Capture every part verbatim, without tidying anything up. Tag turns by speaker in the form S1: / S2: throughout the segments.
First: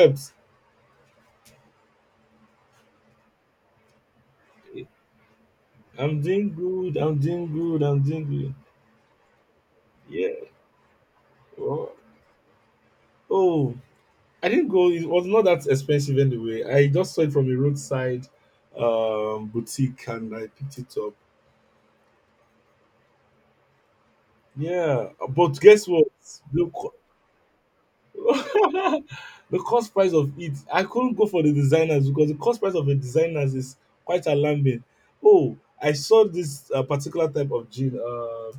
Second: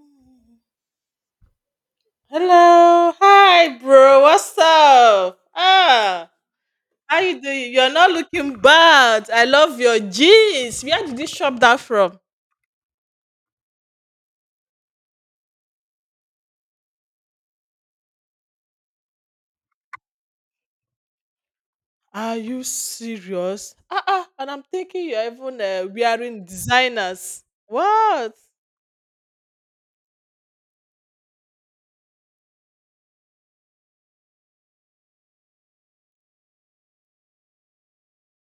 S1: Except
S2: Hello. Hi, bro. What's up?
S1: I'm
S2: Ah,
S1: doing good, I'm
S2: how you
S1: doing
S2: doing?
S1: good,
S2: You're
S1: I'm
S2: not
S1: doing good.
S2: looking bad. I love your
S1: Yeah.
S2: jeans. Where did you shop that
S1: Well,
S2: from?
S1: oh, I didn't go. It was not that expensive anyway. I just saw it from a roadside um, boutique and I picked it up.
S2: Are you serious? Ah, ah. And I'm thinking
S1: Yeah.
S2: you're
S1: But
S2: even
S1: guess
S2: uh,
S1: what?
S2: wearing
S1: Look
S2: designers. What?
S1: the cost price of it, I couldn't go for the designers because the cost price of a designers is quite alarming. Oh, I saw this uh, particular type of jean uh,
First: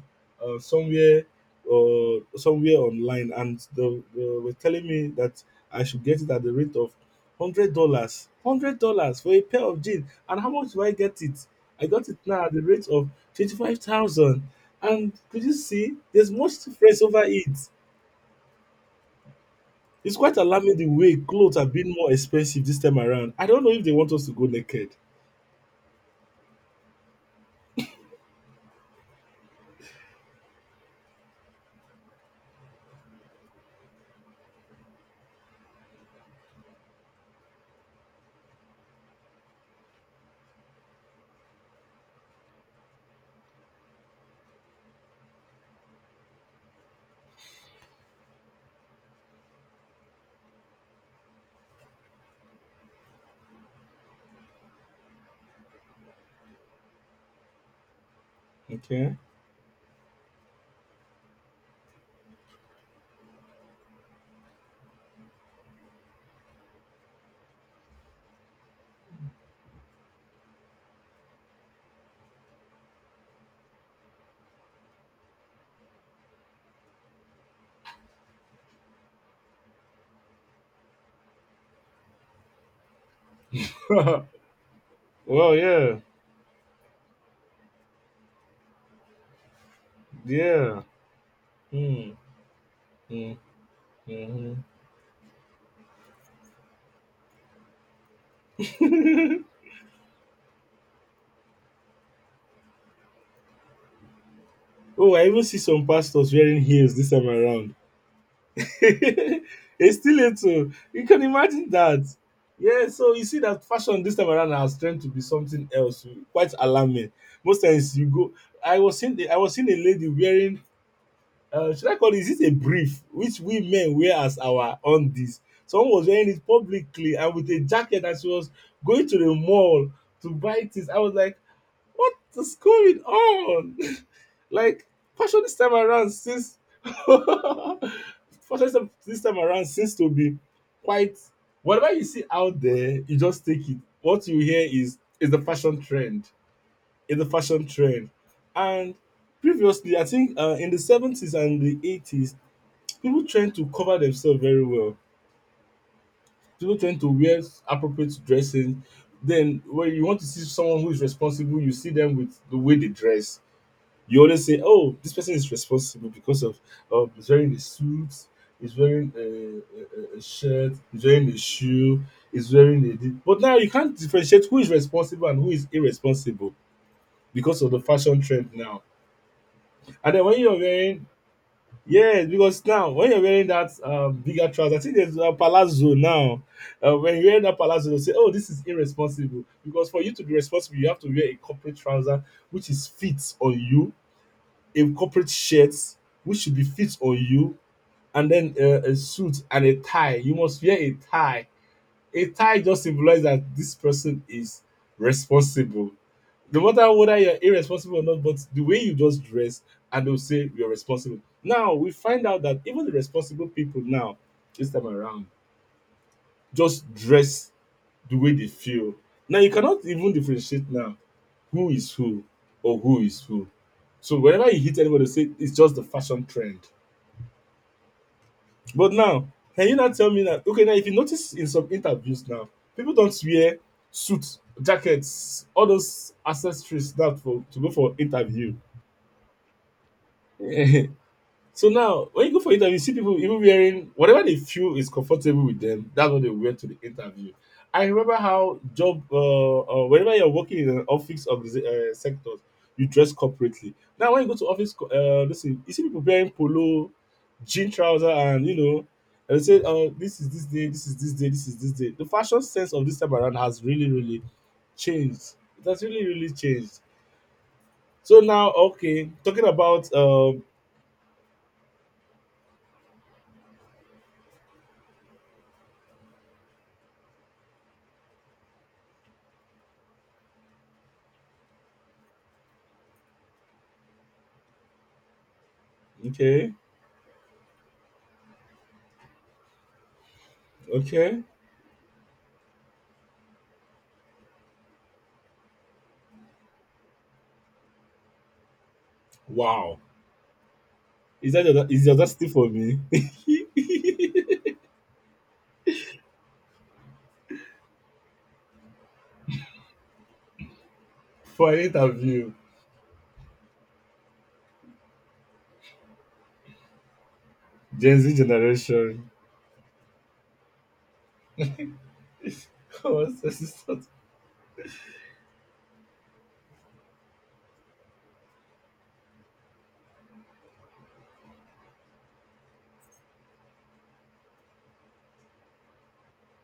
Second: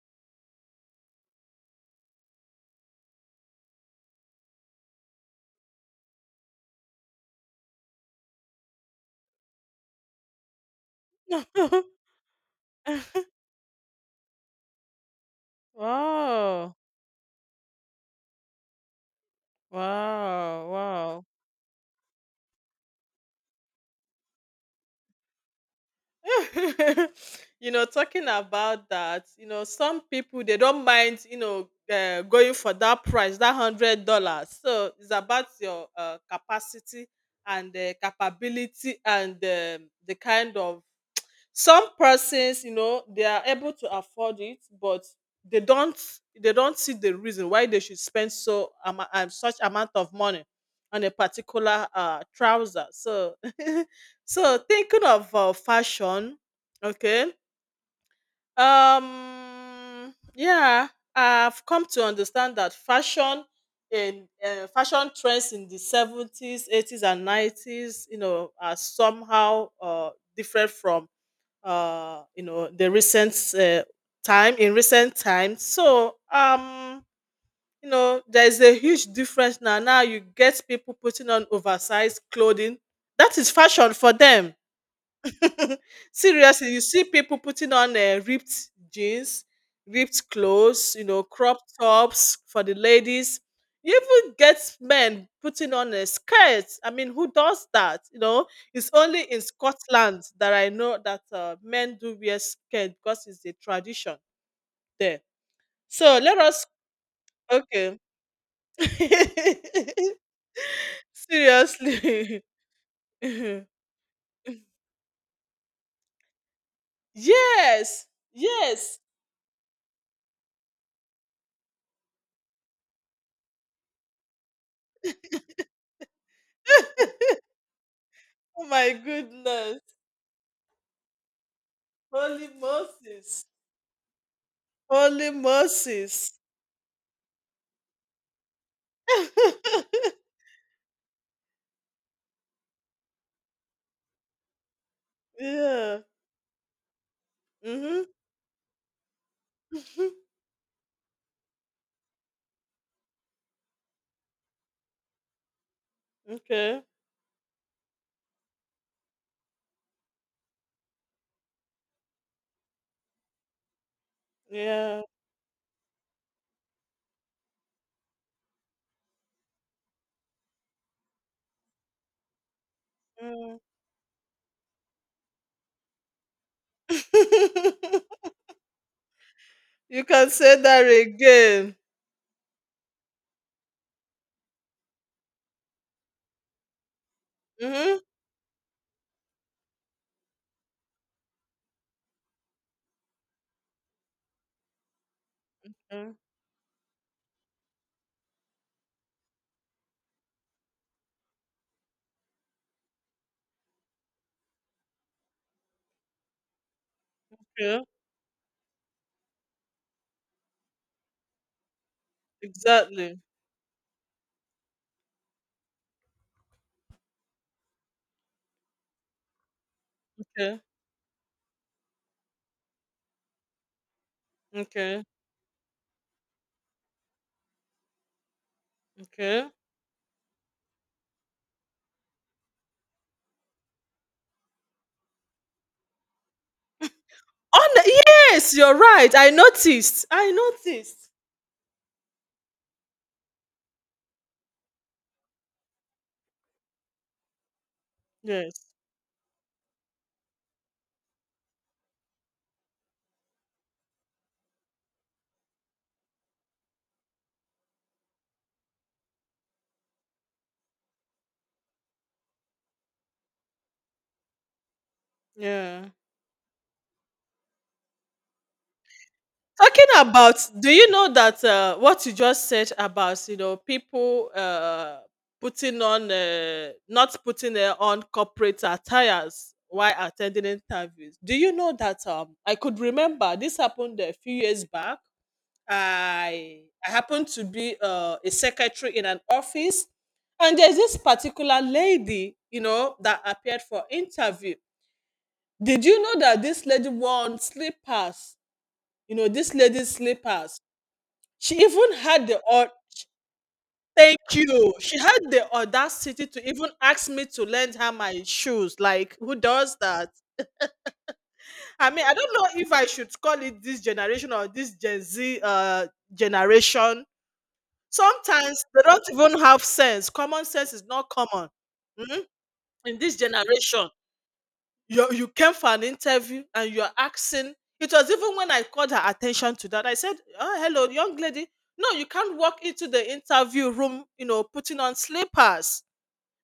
S1: uh, somewhere uh, somewhere online, and they, they were telling me that I should get it at the rate of hundred dollars, hundred dollars for a pair of jeans. And how much do I get it?
S2: Wow.
S1: I got it now at the rate of twenty five thousand. And could you see? There's much
S2: Wow.
S1: difference over it. It's quite
S2: Wow.
S1: alarming the way
S2: Wow.
S1: clothes have been more expensive this time around. I don't know if they want us to go naked.
S2: You know, talking about that, you know, some people they don't mind, you know, uh, going for that price, that hundred dollars. So it's about your uh, capacity and uh, capability and um the kind of some persons you know they are able to afford it but they don't they don't see the reason why they should spend so um, um, such amount of money on a particular uh, trouser so so thinking of uh, fashion. Okay.
S1: Okay.
S2: Um yeah I've come to understand that fashion in uh, fashion trends in the seventies eighties and nineties you know are somehow uh, different from uh you know the recent uh, time in recent times, so um you know there's a huge difference. Now now you get people putting on oversized clothing. That is fashion for
S1: Well,
S2: them.
S1: yeah,
S2: Seriously, you see people putting on uh, ripped jeans, ripped
S1: yeah.
S2: clothes, you know, crop
S1: Hmm.
S2: tops for the
S1: Hmm.
S2: ladies. You even
S1: Hmm.
S2: get men putting on a skirt. I mean, who does that? You know, it's only in Scotland that I know that uh, men do wear skirt, because it's a tradition
S1: Oh,
S2: there.
S1: I even see some
S2: So
S1: pastors
S2: let
S1: wearing
S2: us,
S1: heels this time around.
S2: okay.
S1: It's still little. You can imagine that.
S2: Seriously.
S1: Yeah, so you see that fashion this time around has turned to be something else, quite alarming. Most times you
S2: Yes,
S1: go, I
S2: yes.
S1: was seeing, the, I was seeing a lady wearing uh, should I call it, is it a brief which we men wear as our undies? Someone was wearing it publicly and with a jacket and she was
S2: Oh my
S1: going to the
S2: goodness.
S1: mall to buy things. I was like, what
S2: Holy
S1: is going
S2: Moses.
S1: on? Like,
S2: Holy
S1: fashion this time around
S2: Moses.
S1: seems fashion this this time around seems to be quite whatever you see out there, you just take it. What you hear is is the fashion
S2: Yeah.
S1: trend in the fashion
S2: Mhm.
S1: trend. And previously, I
S2: Mhm.
S1: think uh, in the seventies and the eighties, people tend to cover themselves very well. People
S2: Okay.
S1: tend to wear appropriate dressing. Then, when you want to see someone who is responsible, you see them with the way they dress. You always say, "Oh,
S2: Yeah.
S1: this person is responsible because of of he's wearing a suit, he's wearing a, a, a shirt, he's wearing a shoe, he's wearing a." thi-" But now
S2: Mm.
S1: you can't differentiate who is responsible and who is irresponsible because of the fashion trend now.
S2: You
S1: And then
S2: can
S1: when you're
S2: say that
S1: wearing,
S2: again.
S1: yes, because now when you're wearing that um, bigger trousers, I think there's a palazzo now. Uh, when you're wearing that palazzo, they'll
S2: Mhm.
S1: say, oh, this is irresponsible. Because for you to be responsible, you have to wear a corporate trouser which is fit on you, a corporate shirt
S2: Mm.
S1: which should be fit on you, and then uh, a suit and a tie. You must wear a tie. A tie just symbolizes that this person is responsible no matter whether you're
S2: Okay.
S1: irresponsible or not, but the way you just dress and they'll say you're responsible. Now we find out that even the
S2: Exactly.
S1: responsible people now, this time around, just dress the way they feel. Now you cannot even
S2: Okay.
S1: differentiate now who is who or who is who. So whenever you hit
S2: Okay.
S1: anybody, they say it's just the fashion trend. But now,
S2: Okay.
S1: can you not tell me that? Okay, now if you notice in some interviews now, people don't wear suits, jackets, all those accessories now for to go for
S2: Oh,
S1: interview.
S2: yes, you're right. I noticed. I noticed.
S1: So now, when you go for interview, you see people even wearing whatever they feel is comfortable with them. That's what they wear to the interview. I remember how
S2: Yes.
S1: job, uh, uh, whenever you're working in an office of uh, sectors, you dress corporately. Now, when you go to office, co- uh, listen, you see people wearing polo, jean trouser, and you know, and they say, "Oh, this is this day, this is this day, this is this day." The fashion sense of this time around has really, really changed. It has
S2: Yeah.
S1: really, really changed. So now, okay, talking about
S2: Talking about,
S1: um,
S2: do you know that uh, what you just said about you know people uh, putting on uh, not putting uh, on corporate attires while attending interviews? Do you know that um, I could remember this happened a few years back.
S1: okay,
S2: I I happened to be uh, a secretary in an office, and there's this
S1: okay.
S2: particular lady you know that appeared for interview. Did you know that this lady wore slippers? You know, this
S1: Wow.
S2: lady's slippers.
S1: Is that
S2: she
S1: the, is the
S2: even
S1: audacity
S2: had the
S1: for
S2: au
S1: me?
S2: thank you. She had the audacity to even ask me to lend her my shoes. Like, who does that?
S1: For an
S2: I mean, I
S1: interview.
S2: don't know if I should call it this generation or this Gen Z uh, generation.
S1: Gen Z
S2: Sometimes they don't
S1: generation.
S2: even have sense. Common sense is not common. Mhm. In this
S1: What's this?
S2: generation. you you came for an interview and you're asking. It was even when I called her attention to that, I said, oh, hello young lady, no, you can't walk into the interview room you know putting on slippers,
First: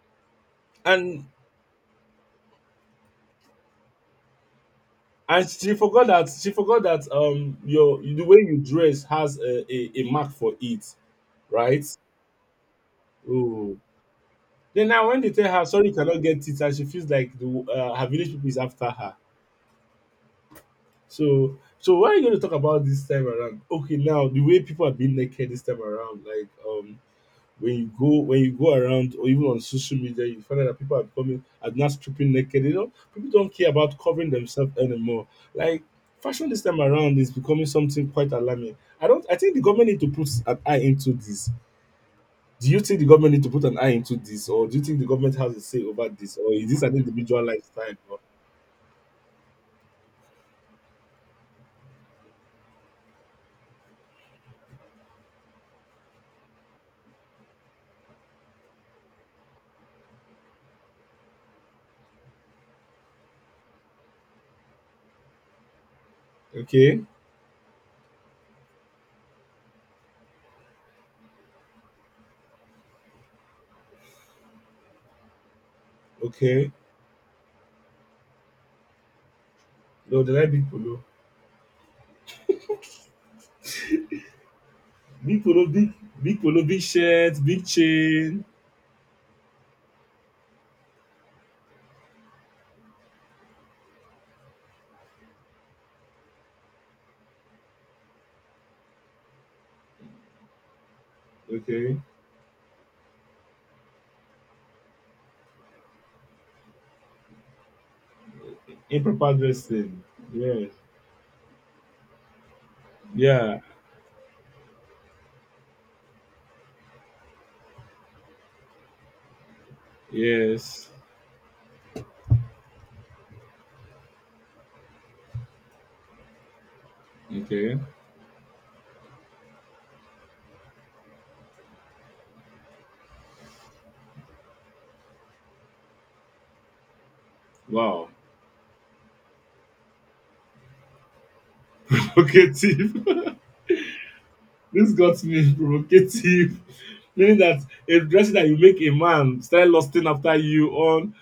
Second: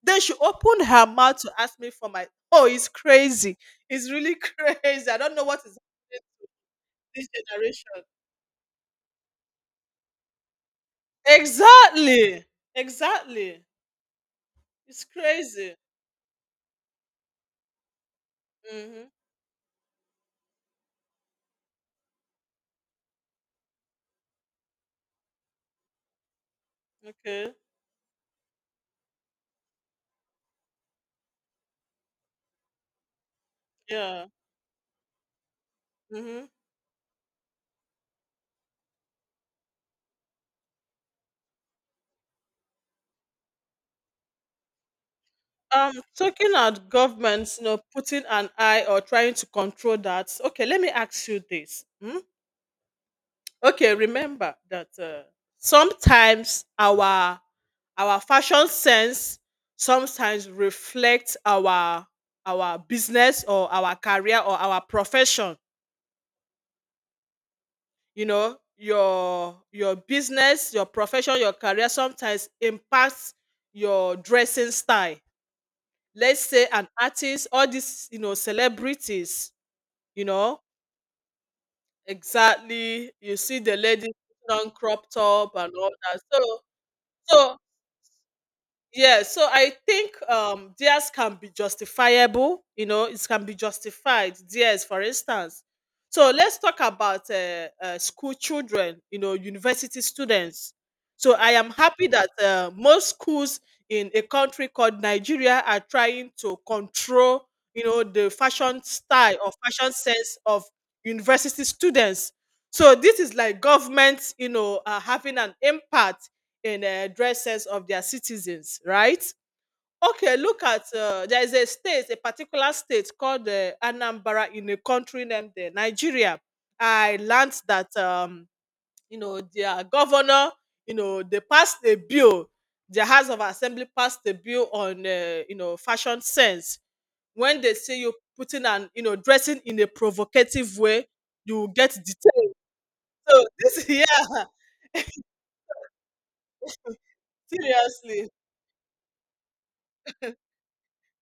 S2: then she opened her
S1: and
S2: mouth to ask me for my. Oh, it's crazy. It's really crazy. I don't know
S1: and
S2: what is
S1: she forgot
S2: happening
S1: that
S2: to
S1: she forgot that
S2: this
S1: um your
S2: generation.
S1: the way you dress has a, a, a mark for it, right?
S2: Exactly. Exactly.
S1: Oh. Then
S2: It's
S1: now when they tell her
S2: crazy.
S1: sorry you cannot get it and she feels like the uh, her village people is after
S2: Hmm.
S1: her. So so what are you going to talk about this time around? Okay, now the way people are being naked this time around, like um
S2: Okay.
S1: when you go when you go around or even on social media, you find out that people are coming are not stripping naked. You know, people don't care about
S2: Yeah.
S1: covering themselves anymore. Like
S2: Hmm.
S1: fashion this time around is becoming something quite alarming. I don't. I think the government need to put an eye into this. Do you think the government need to put an eye into this, or do you think the government has a say
S2: um
S1: over this, or
S2: talking
S1: is this
S2: at
S1: an individual
S2: governments, you know,
S1: lifestyle? Or-
S2: putting an eye or trying to control that. Okay, let me ask you this. Hmm? Okay, remember that uh, sometimes our our fashion sense sometimes reflects our our business or our career or our profession.
S1: Okay,
S2: You know your your business, your profession, your career sometimes impacts your dressing style. Let's say
S1: okay.
S2: an artist, all these you know celebrities,
S1: No,
S2: you
S1: they like
S2: know.
S1: big polo,
S2: Exactly. You see the ladies on crop
S1: big
S2: top
S1: polo,
S2: and
S1: big
S2: all that.
S1: big
S2: So
S1: polo, big shirt,
S2: so
S1: big chain.
S2: yeah, so I think um theirs can be justifiable, you know, it can be justified. Theirs, for instance. So let's talk about uh, uh, school children, you know, university students. So I am
S1: Okay,
S2: happy that uh, most schools in a country called Nigeria are trying to control, you know, the fashion
S1: improper
S2: style or fashion
S1: dressing.
S2: sense of
S1: Yeah,
S2: university students. So this is
S1: yeah.
S2: like government, you know, uh, having an impact in uh, dresses of their citizens, right? Okay, look at
S1: Yes.
S2: uh, there is a state, a particular state called uh, Anambra in a country named uh, Nigeria. I learned
S1: Okay.
S2: that um, you know their governor, you know, they passed a bill. The House of Assembly passed a bill on uh, you know fashion sense. When they see
S1: Wow.
S2: you putting an you know dressing in a provocative way, you will get detained.
S1: Provocative.
S2: So this yeah,
S1: This got me provocative. Meaning that a
S2: seriously.
S1: dressing that you make a man start lusting after you on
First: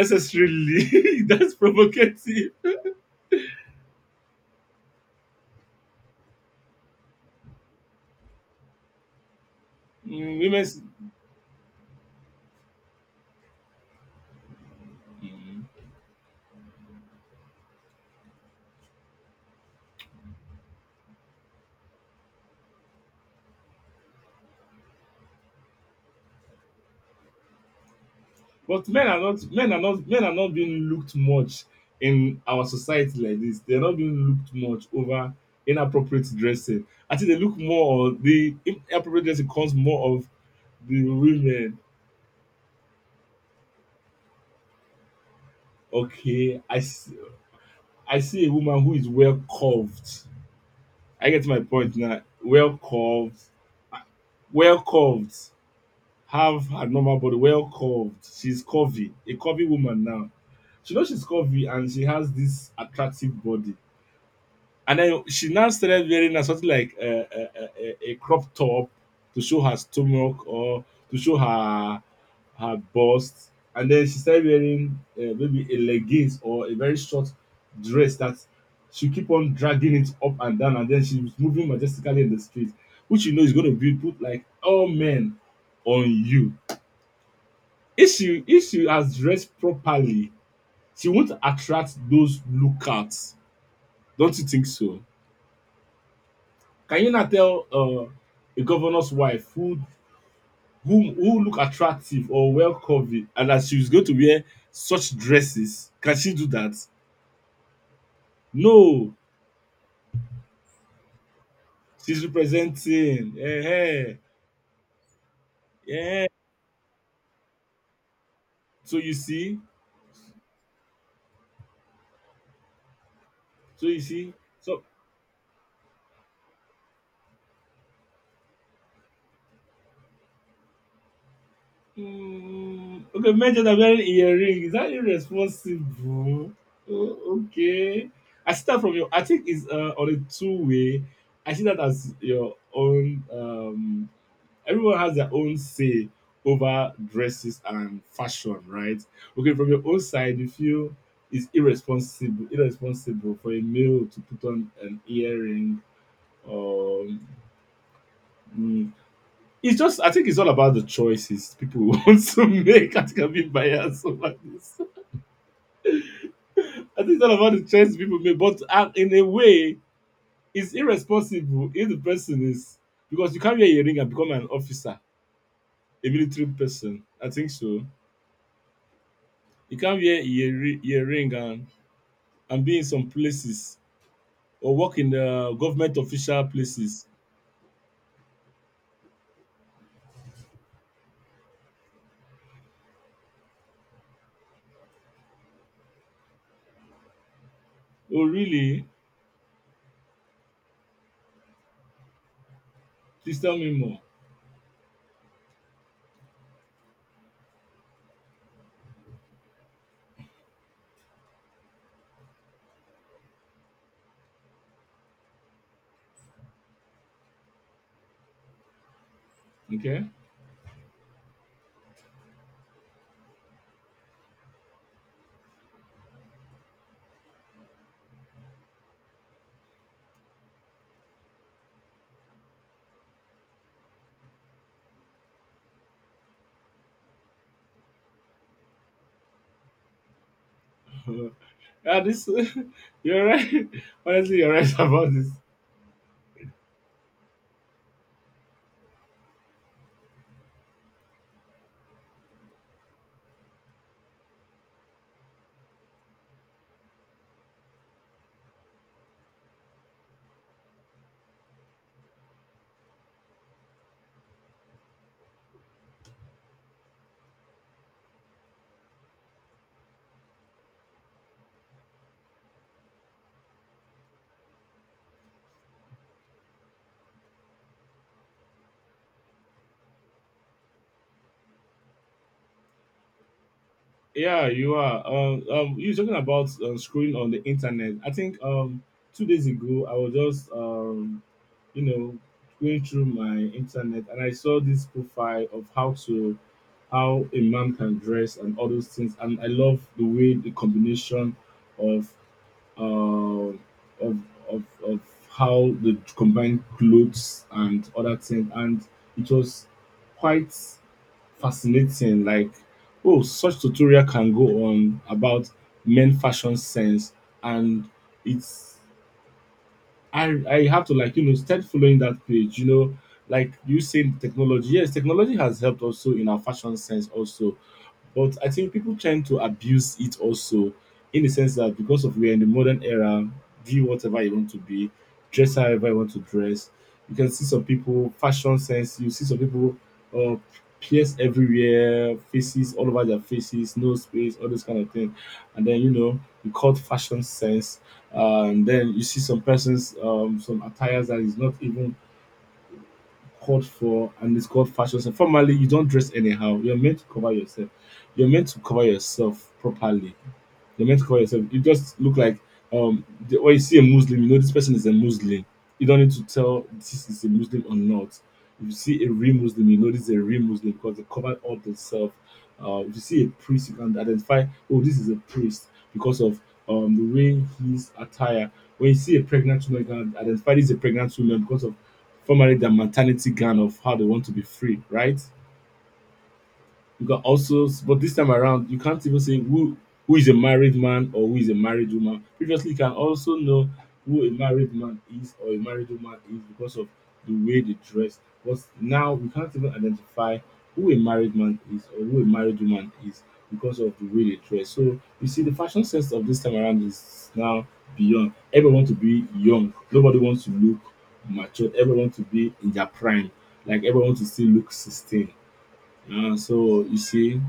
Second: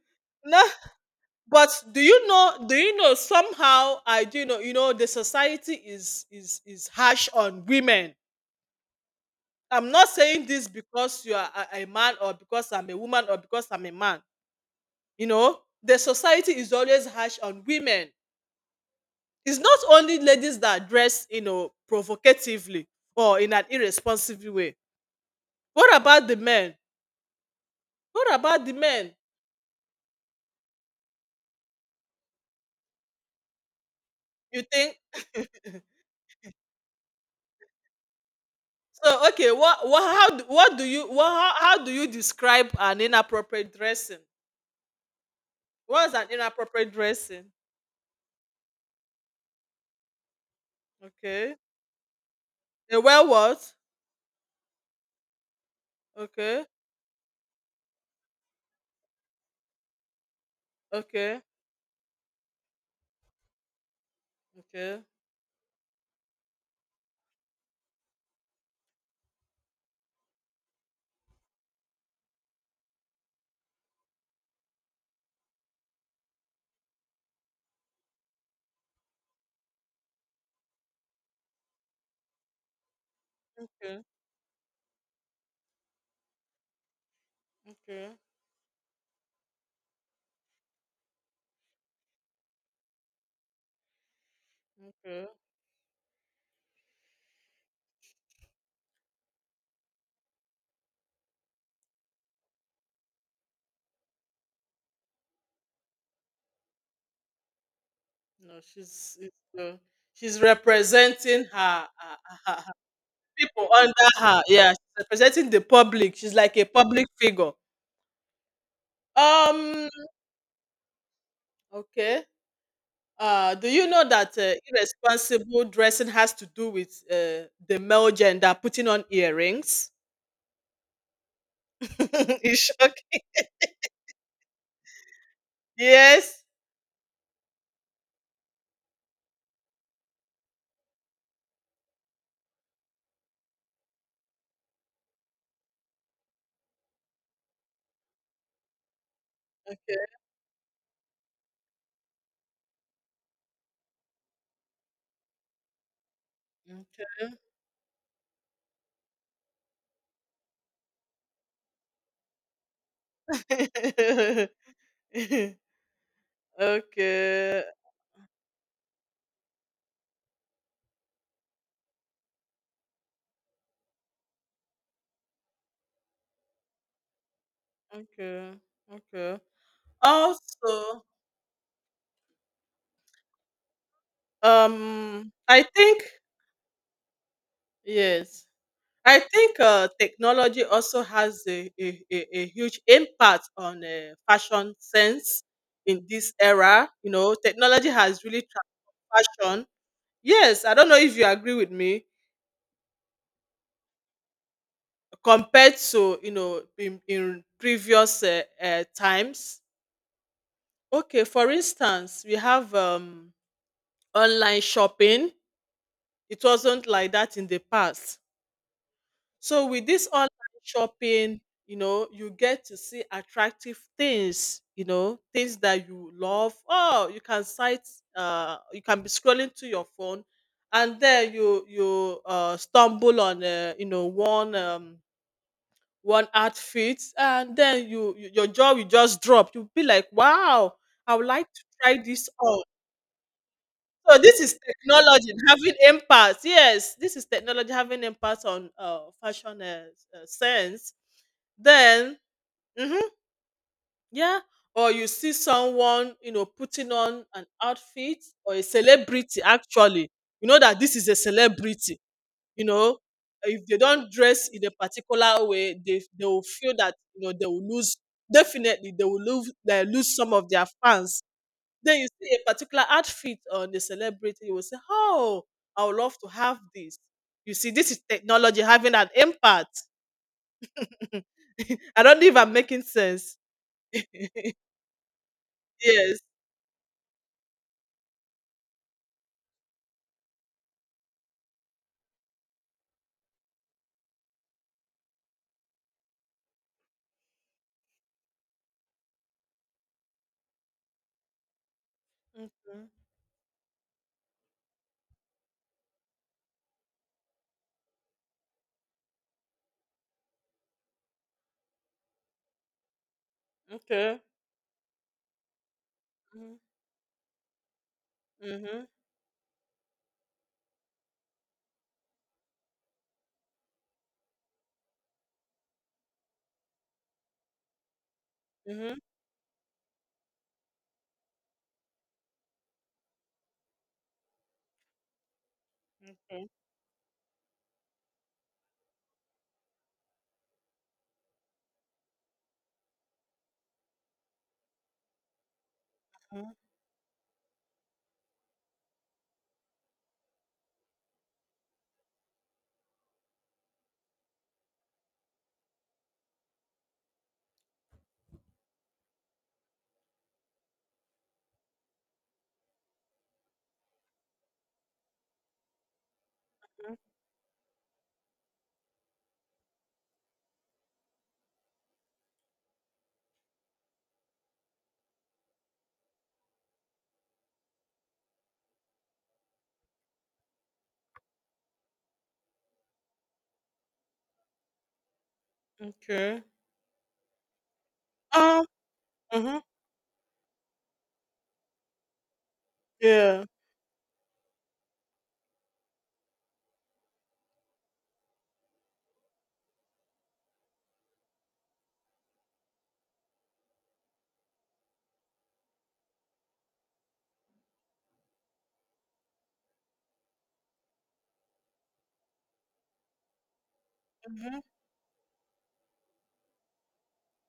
S2: No,
S1: That's
S2: but do you
S1: provocative.
S2: know, do you know somehow I do know, you know the society is is is harsh on women. I'm not
S1: Mm,
S2: saying
S1: women,
S2: this
S1: s-
S2: because you are a, a man, or because I'm a woman, or because I'm a man. You know the society is always harsh on women. It's not only ladies that dress you know provocatively or in an irresponsible way. What about the men? what about the
S1: but men
S2: men
S1: are not. Men are not. Men are not being looked much in our society like this. They're not being looked
S2: You
S1: much
S2: think
S1: over inappropriate dressing. I think they look more. On the inappropriate
S2: so?
S1: dressing
S2: Okay,
S1: comes
S2: what, what
S1: more of
S2: how do- what do
S1: the
S2: you what how,
S1: women.
S2: how do you describe an inappropriate dressing? What's an
S1: Okay, I
S2: inappropriate
S1: s-
S2: dressing?
S1: I see a woman who is well curved. I get
S2: Okay.
S1: my point now. Well
S2: They wear
S1: curved,
S2: what?
S1: well curved,
S2: Okay.
S1: have her normal body, well curved. She's curvy, a curvy woman now. She knows she's
S2: Okay.
S1: curvy and she has this attractive body. And
S2: Okay.
S1: then she now started wearing a something like a, a, a, a crop top to show her stomach or to show her her bust. And then she started wearing uh, maybe a leggings or a very short dress that she keep on dragging it up and down. And then she was moving majestically in the street, which you know is going to be
S2: Okay.
S1: put like all men on you. If
S2: Okay.
S1: she if she has dressed properly, she won't attract those lookouts. Don't you think so?
S2: Okay.
S1: Can you not tell uh, a governor's wife who who who look attractive or well covered and that she's going to wear such dresses? Can she do that?
S2: No,
S1: No,
S2: she's it's, uh, she's representing her, her,
S1: she's
S2: her, her
S1: representing.
S2: people under
S1: Yeah,
S2: her. Yeah, she's representing the public.
S1: yeah.
S2: She's like a public figure.
S1: So you see,
S2: Um. Okay. Uh, do
S1: so
S2: you
S1: you
S2: know
S1: see.
S2: that uh,
S1: So
S2: irresponsible dressing has to do with uh, the male gender putting on earrings? Is shock.
S1: mm, okay, men that are wearing earring is that
S2: Yes.
S1: irresponsible? Oh, okay, I see that from your. I think it's uh, on a two way. I see that as your own. Um, everyone has their own say over dresses and fashion, right? Okay, from your own side, you feel it's irresponsible, irresponsible for a male to put on an earring. Um, mm, it's just I think it's all about the choices people want to make. I think I'm being biased over
S2: Okay.
S1: this. I think it's all about
S2: Okay,
S1: the choices people make, but uh, in a way, it's irresponsible if the person is because you can't wear a ring and become an officer, a military person. I think so.
S2: okay, okay.
S1: You can't wear earri-
S2: Also,
S1: earring and, and be in some places or work in
S2: um,
S1: uh,
S2: I
S1: government
S2: think
S1: official places.
S2: yes, I think uh, technology also has a, a, a, a huge impact on uh, fashion sense in this era. You know, technology has
S1: Oh,
S2: really
S1: really?
S2: transformed fashion. Yes, I don't know if you agree with me
S1: Please tell me more.
S2: compared to you know in, in previous uh, uh, times. Okay, for instance, we have um online shopping. It wasn't like that in the past. So with
S1: Okay.
S2: this online shopping, you know, you get to see attractive things, you know, things that you love. Oh, you can sight, uh, you can be scrolling to your phone, and then you you uh, stumble on, uh, you know, one um, one outfit, and then you, you your jaw will just drop. You'll be like, wow, I would like to try
S1: Yeah, this,
S2: this on.
S1: You're right.
S2: So
S1: Honestly,
S2: this
S1: you're
S2: is
S1: right about this.
S2: technology having impact. Yes, this is technology having impact on uh, fashion uh, uh, sense. Then, mhm, yeah, or you see someone, you know, putting on an outfit or a celebrity. Actually, you know that this is a celebrity. You know, if they don't dress in a particular way, they they will feel that you know they will lose. Definitely, they will lose. They lose some of their fans. Then you see a particular outfit on the celebrity, you will say, "Oh, I would love to have this." You see, this is technology having an impact. I don't know if I'm making sense.
S1: Yeah, you are. Um, um, you were talking
S2: Yes.
S1: about uh, scrolling on the internet. I think um, two days ago I was just um, you know, going through my internet and I saw this profile of how to how a man can dress and all those things. And I love the way the combination of
S2: Mhm.
S1: um of of of how the combined clothes and other things. And it was quite fascinating like oh such tutorial
S2: Okay.
S1: can go on about men fashion
S2: Mhm.
S1: sense. and it's
S2: Mhm.
S1: i i have to like you know start following that page you know like you say technology, yes, technology has helped also in our fashion sense also, but I think people tend to abuse it also in the sense that because of we're in the modern era, be whatever you want to be, dress however you want
S2: Mhm.
S1: to
S2: Okay.
S1: dress. You can see some people fashion sense. You see some people uh, pierce everywhere, faces all over their faces, no space, all those kind of thing. And then you know you
S2: Mhm.
S1: call it fashion sense. Uh, and then you see some persons, um, some attires that is not even called for and it's called fashion sense. Formally, you don't dress anyhow. You're meant to cover yourself. You're meant to cover yourself properly. You're meant to cover yourself. You just look like um the, when you see a Muslim, you know this person is a Muslim. You don't need to tell this is a Muslim or not. If you see a real Muslim, you know this is a real Muslim because they covered all themselves. Uh, if you see a priest, you can identify, oh, this is a priest because of um the way his attire. When you see a pregnant woman, you can identify this is a pregnant woman because of formally their maternity gown of how they want to be free, right?
S2: Okay.
S1: You can also, but this time
S2: Um.
S1: around, you can't even say
S2: Mhm.
S1: who who is a married man or who is a married woman. Previously, you can also
S2: Yeah.
S1: know who a married man is or a married woman is because of the way they dress. But now we can't even identify who a married man is or who a married woman is because of the way they dress. So you see, the fashion sense of this time around is now beyond. Everyone wants to be young. Nobody wants to look mature. Everyone wants to be in their prime. Like everyone wants to still
S2: Mhm.
S1: look sixteen. Uh, so you see,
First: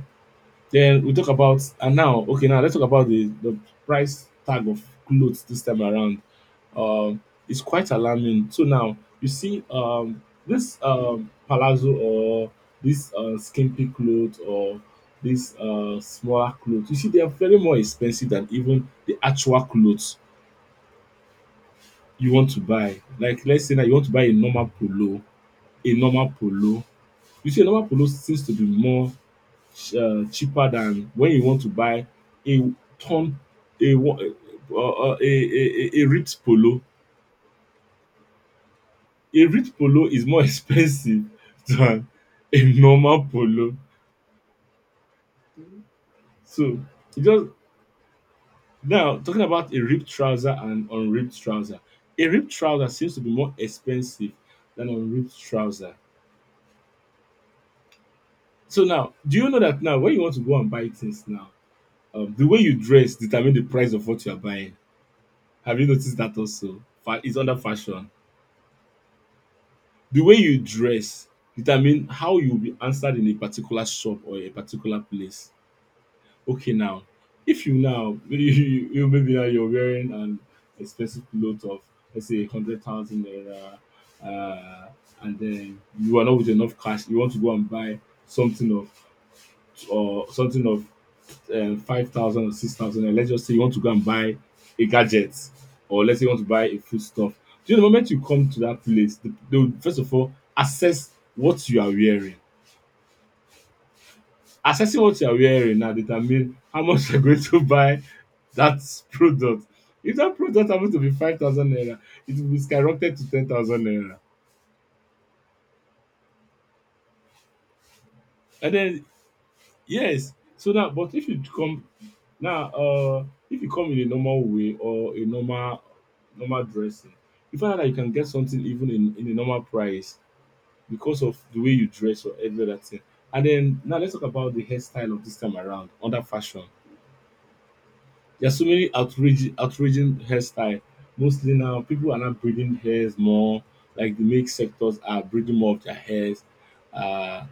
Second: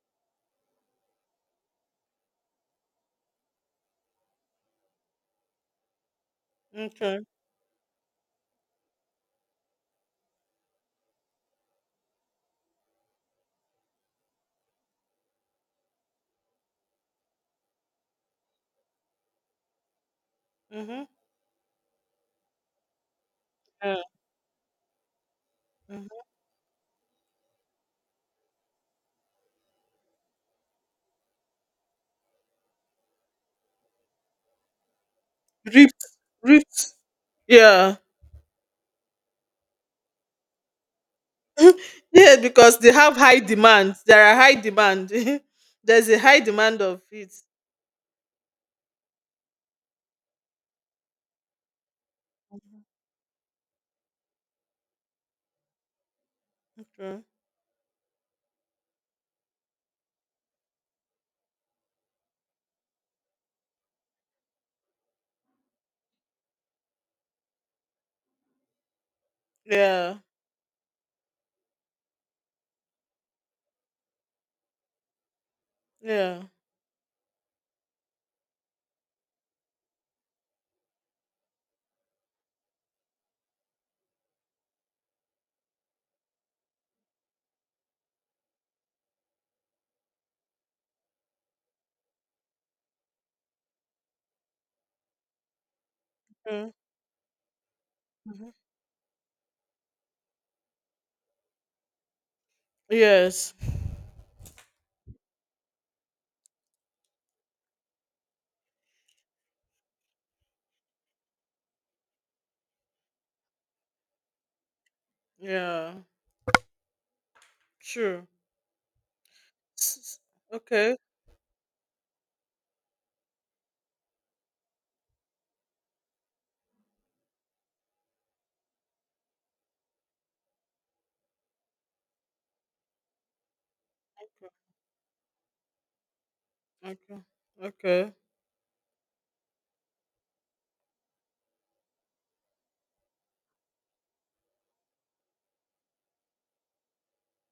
S1: then we talk about and now, okay, now let's talk about the the price tag of clothes this time around. Um,
S2: Okay.
S1: it's quite alarming. So now you see, um, this um palazzo or this uh, skimpy clothes or this uh smaller clothes, you see they are very more expensive than even the actual clothes
S2: Mhm.
S1: you want to buy. Like let's say that you
S2: Yeah.
S1: want to buy a normal polo, a
S2: Mhm.
S1: normal polo. You see, a normal polo seems to be more uh, cheaper than when you want to buy a ton a uh, uh, uh, a, a, a
S2: Ripped.
S1: a ripped polo.
S2: Ripped. Yeah.
S1: A ripped polo is more expensive than
S2: Yeah,
S1: a
S2: because they have
S1: normal
S2: high
S1: polo.
S2: demand. There are high demand. There's a high
S1: So
S2: demand of
S1: it
S2: it.
S1: just now talking about a ripped trouser and unripped trouser. A ripped trouser seems to be more expensive than unripped trouser.
S2: Mm.
S1: So now, do you know that now when you want to go and buy things now, um, the way you dress determine the price of what you are buying. Have you noticed that also? Fa- It's under fashion.
S2: Yeah.
S1: The way you dress determine how you'll be answered in a particular shop or a particular place.
S2: Yeah.
S1: Okay now, if you now maybe you you maybe now you're wearing an expensive cloth of, let's say, hundred thousand naira, um and then you are not with enough cash, you want to go and buy something of or something of um, five thousand or six thousand, and let's just say you want to go and buy a gadget, or let's say you want to buy
S2: Mm.
S1: a foodstuff, do you know, the moment you come
S2: Mhm.
S1: to that place, they, they will first of all assess what you are wearing.
S2: Yes.
S1: Assessing what you are wearing now determine how much you're going to buy that product. If that product happens to be five thousand naira, it will be skyrocketed to ten thousand naira.
S2: Yeah. True.
S1: And then
S2: S-
S1: yes. So now,
S2: Okay.
S1: but if you come now, uh, if you come in a normal way or a normal normal dressing, you find out that you can get something even in, in a normal price because of the way you dress or every other thing. And then now let's talk about the hairstyle of this time around under fashion.
S2: Okay. Okay.
S1: There are so many outrage outraging hairstyle. Mostly now, people are not breeding hairs more. Like the make sectors are breeding more of their hairs. Uh,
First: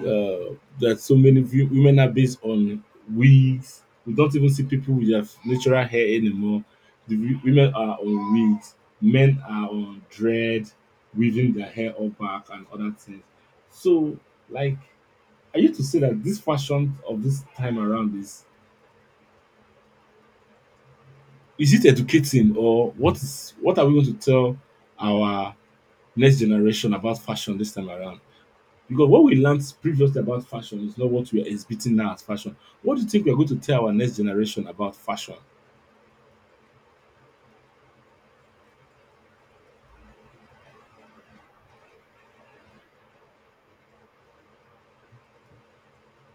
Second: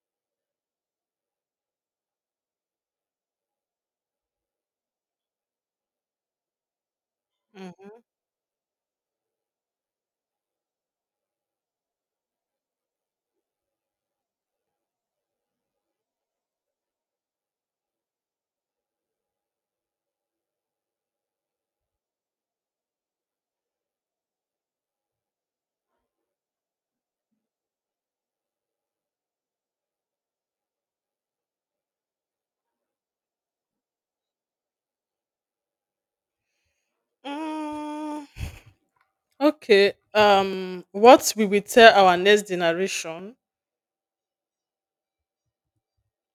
S1: uh, there so many wi- women are based on wigs. We don't even see people with their natural hair anymore. The wi- women are
S2: Mhm.
S1: on wigs. Men are on dread, weaving their hair up back and other things. So, like, are you to say that this fashion of this time around is— Is it educating or what is what are we going to tell our next generation about fashion this time around? Because what we learned previously about fashion is not what we are exhibiting now as fashion. What do you think we are going to tell our next generation about fashion?
S2: Mm. Okay. Um, what will we tell our next generation?